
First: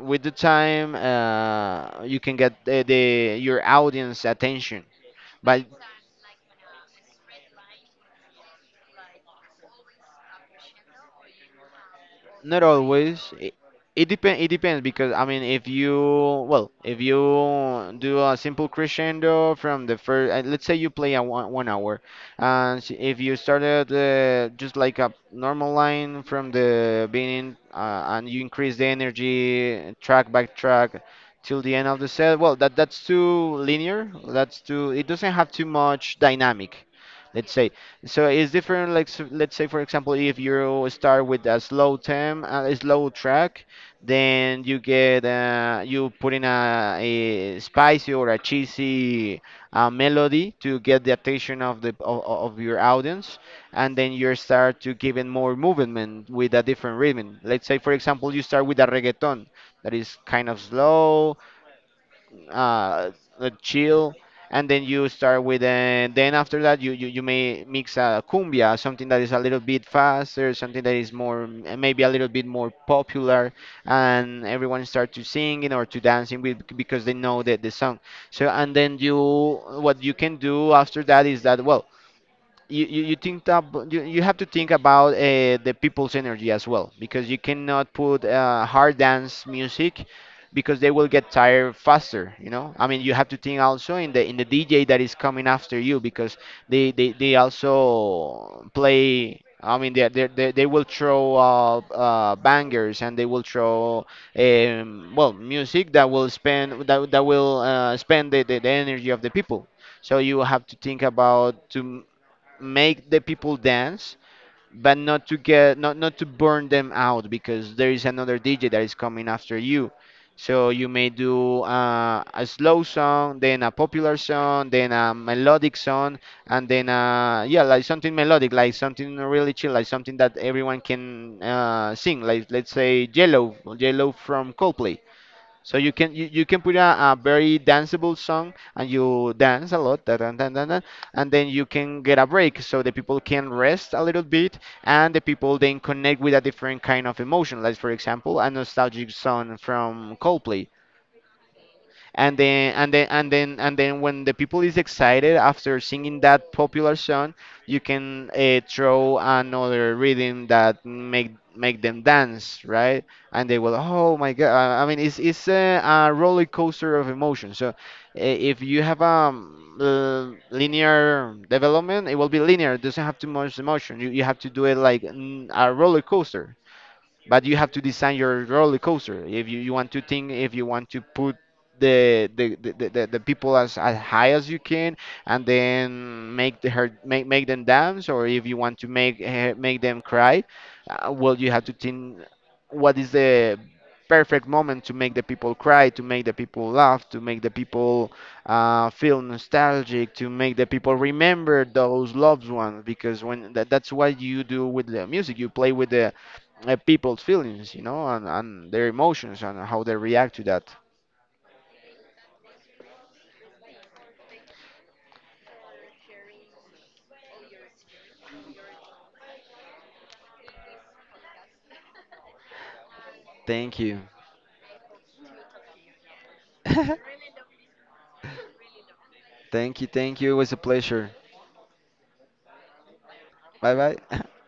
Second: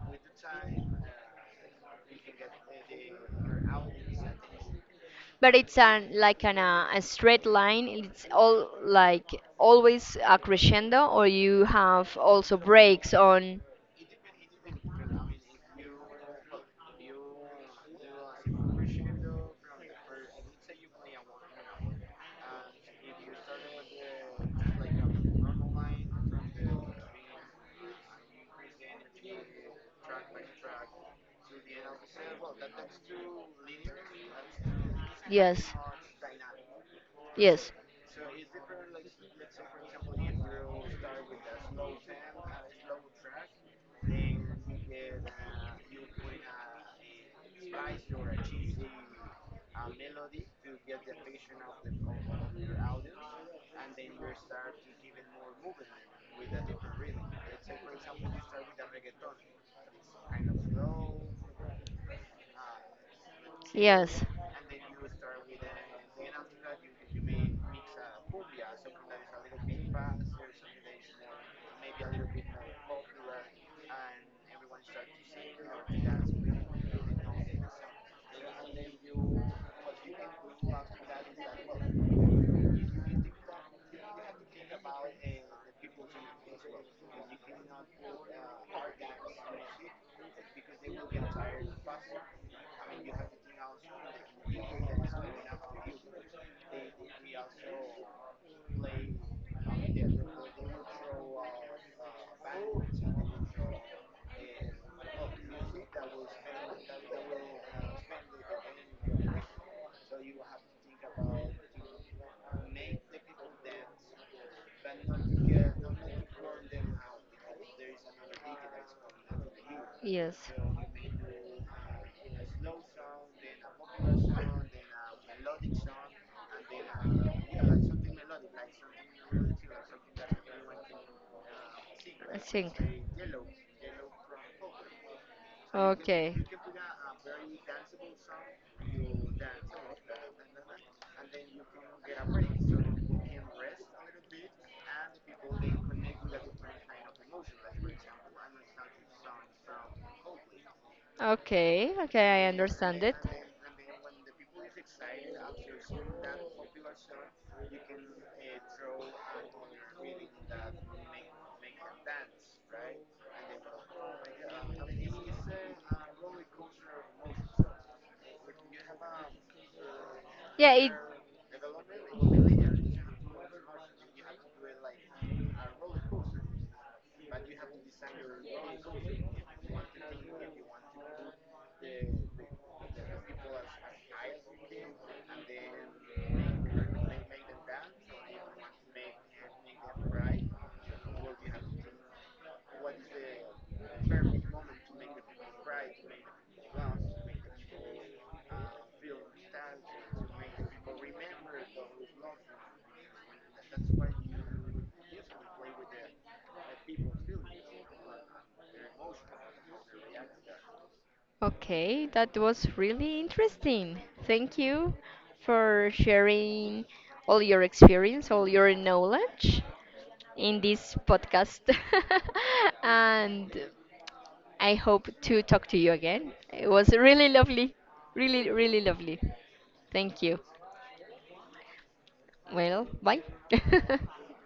B: with the time uh, you can get the, the your audience attention.
A: But
B: But
A: it's an like an, uh, a straight line. It's all like always a crescendo, or you have also
B: not
A: breaks
B: always. It,
A: on.
B: it depend. It depends. Because I mean, if you well, if you do a simple crescendo from the first, uh, let's say you play a one, one hour, and s- if you started uh, just like a normal line from the beginning, uh, and you increase the energy track by track till the end of the set, well, that that's too linear. That's too. It doesn't have
A: Yes.
B: too much dynamic. Let's say.
A: Yes.
B: So it's different. Like s- let's say, for example, if you start with a slow temp, uh, a slow track, then you get uh, you put in a, a spicy or a cheesy uh, melody to get the attention of the of, of your audience, and then you start to give it more movement with a different rhythm. Let's say, for example, you start with a reggaeton that is kind of slow, uh, uh, chill,
A: Yes.
B: and then you start with, uh, then after that you, you, you may mix a cumbia, something that is a little bit faster, something that is more, mm, maybe a little bit more popular, and everyone start to singing or to dancing with, because they know that the song. So, and then you, what you can do after that is that, well, you, you, you think that ab- you, you have to think about uh, the people's energy as well, because you cannot put uh, hard dance music, because they will get tired faster. You know, I mean, you have to think also in the in the dj that is coming after you, because they they, they also play. I mean, they, they, they they will throw uh, uh, bangers, and they will throw um, well, music that will spend that, that will uh, spend the, the, the energy of the people. So you have to think about to make the people dance, but not to get not not to burn them out, because there is another D J that is coming after you.
A: Yes.
B: So you may do uh, a slow song, then a popular song, then a melodic song, and then uh, yeah, like something melodic, like something really chill, like something that everyone can uh, sing.
A: I
B: Like let's
A: think.
B: say Yellow, Yellow from Coldplay. So you can you,
A: Okay.
B: you can put a, a very danceable song and you dance a lot, da, da, da, da, da, and then you can get a break so the people can rest a little bit, and the people then connect with a different kind of emotion, like for example a nostalgic song from Coldplay.
A: Okay,
B: and
A: okay, I
B: then and
A: understand
B: then
A: it.
B: and then and then when the people is excited after singing that popular song, you can uh, throw another rhythm that make make them dance, right? And they will, oh my god, i I mean, it's it's a, a roller coaster of emotion. So uh, if you have a
A: Yeah, it
B: linear development, it will be linear. It doesn't have too much emotion. You, you have to do it like, mm, a roller coaster. But you have to design your roller coaster. If you, you want to think, if you want to put the the, the, the, the the people as, as high as you can, and then make the her make, make them dance. Or if you want to make uh, make them cry, uh, well, you have to think what is the perfect moment to make the people cry, to make the people laugh, to make the people uh, feel nostalgic, to make the people remember those loved ones. Because when that, that's what you do with the music. You play with the uh, people's feelings, you know, and, and their emotions and how they react to that.
A: okay, that was really interesting. Thank you for sharing all your experience, all your knowledge in this podcast. And
B: Thank you.
A: I hope to talk to you again. It was really lovely. Really, really lovely.
B: Thank you, thank
A: Thank
B: you. It
A: you.
B: was a pleasure.
A: Well, bye.
B: Bye bye.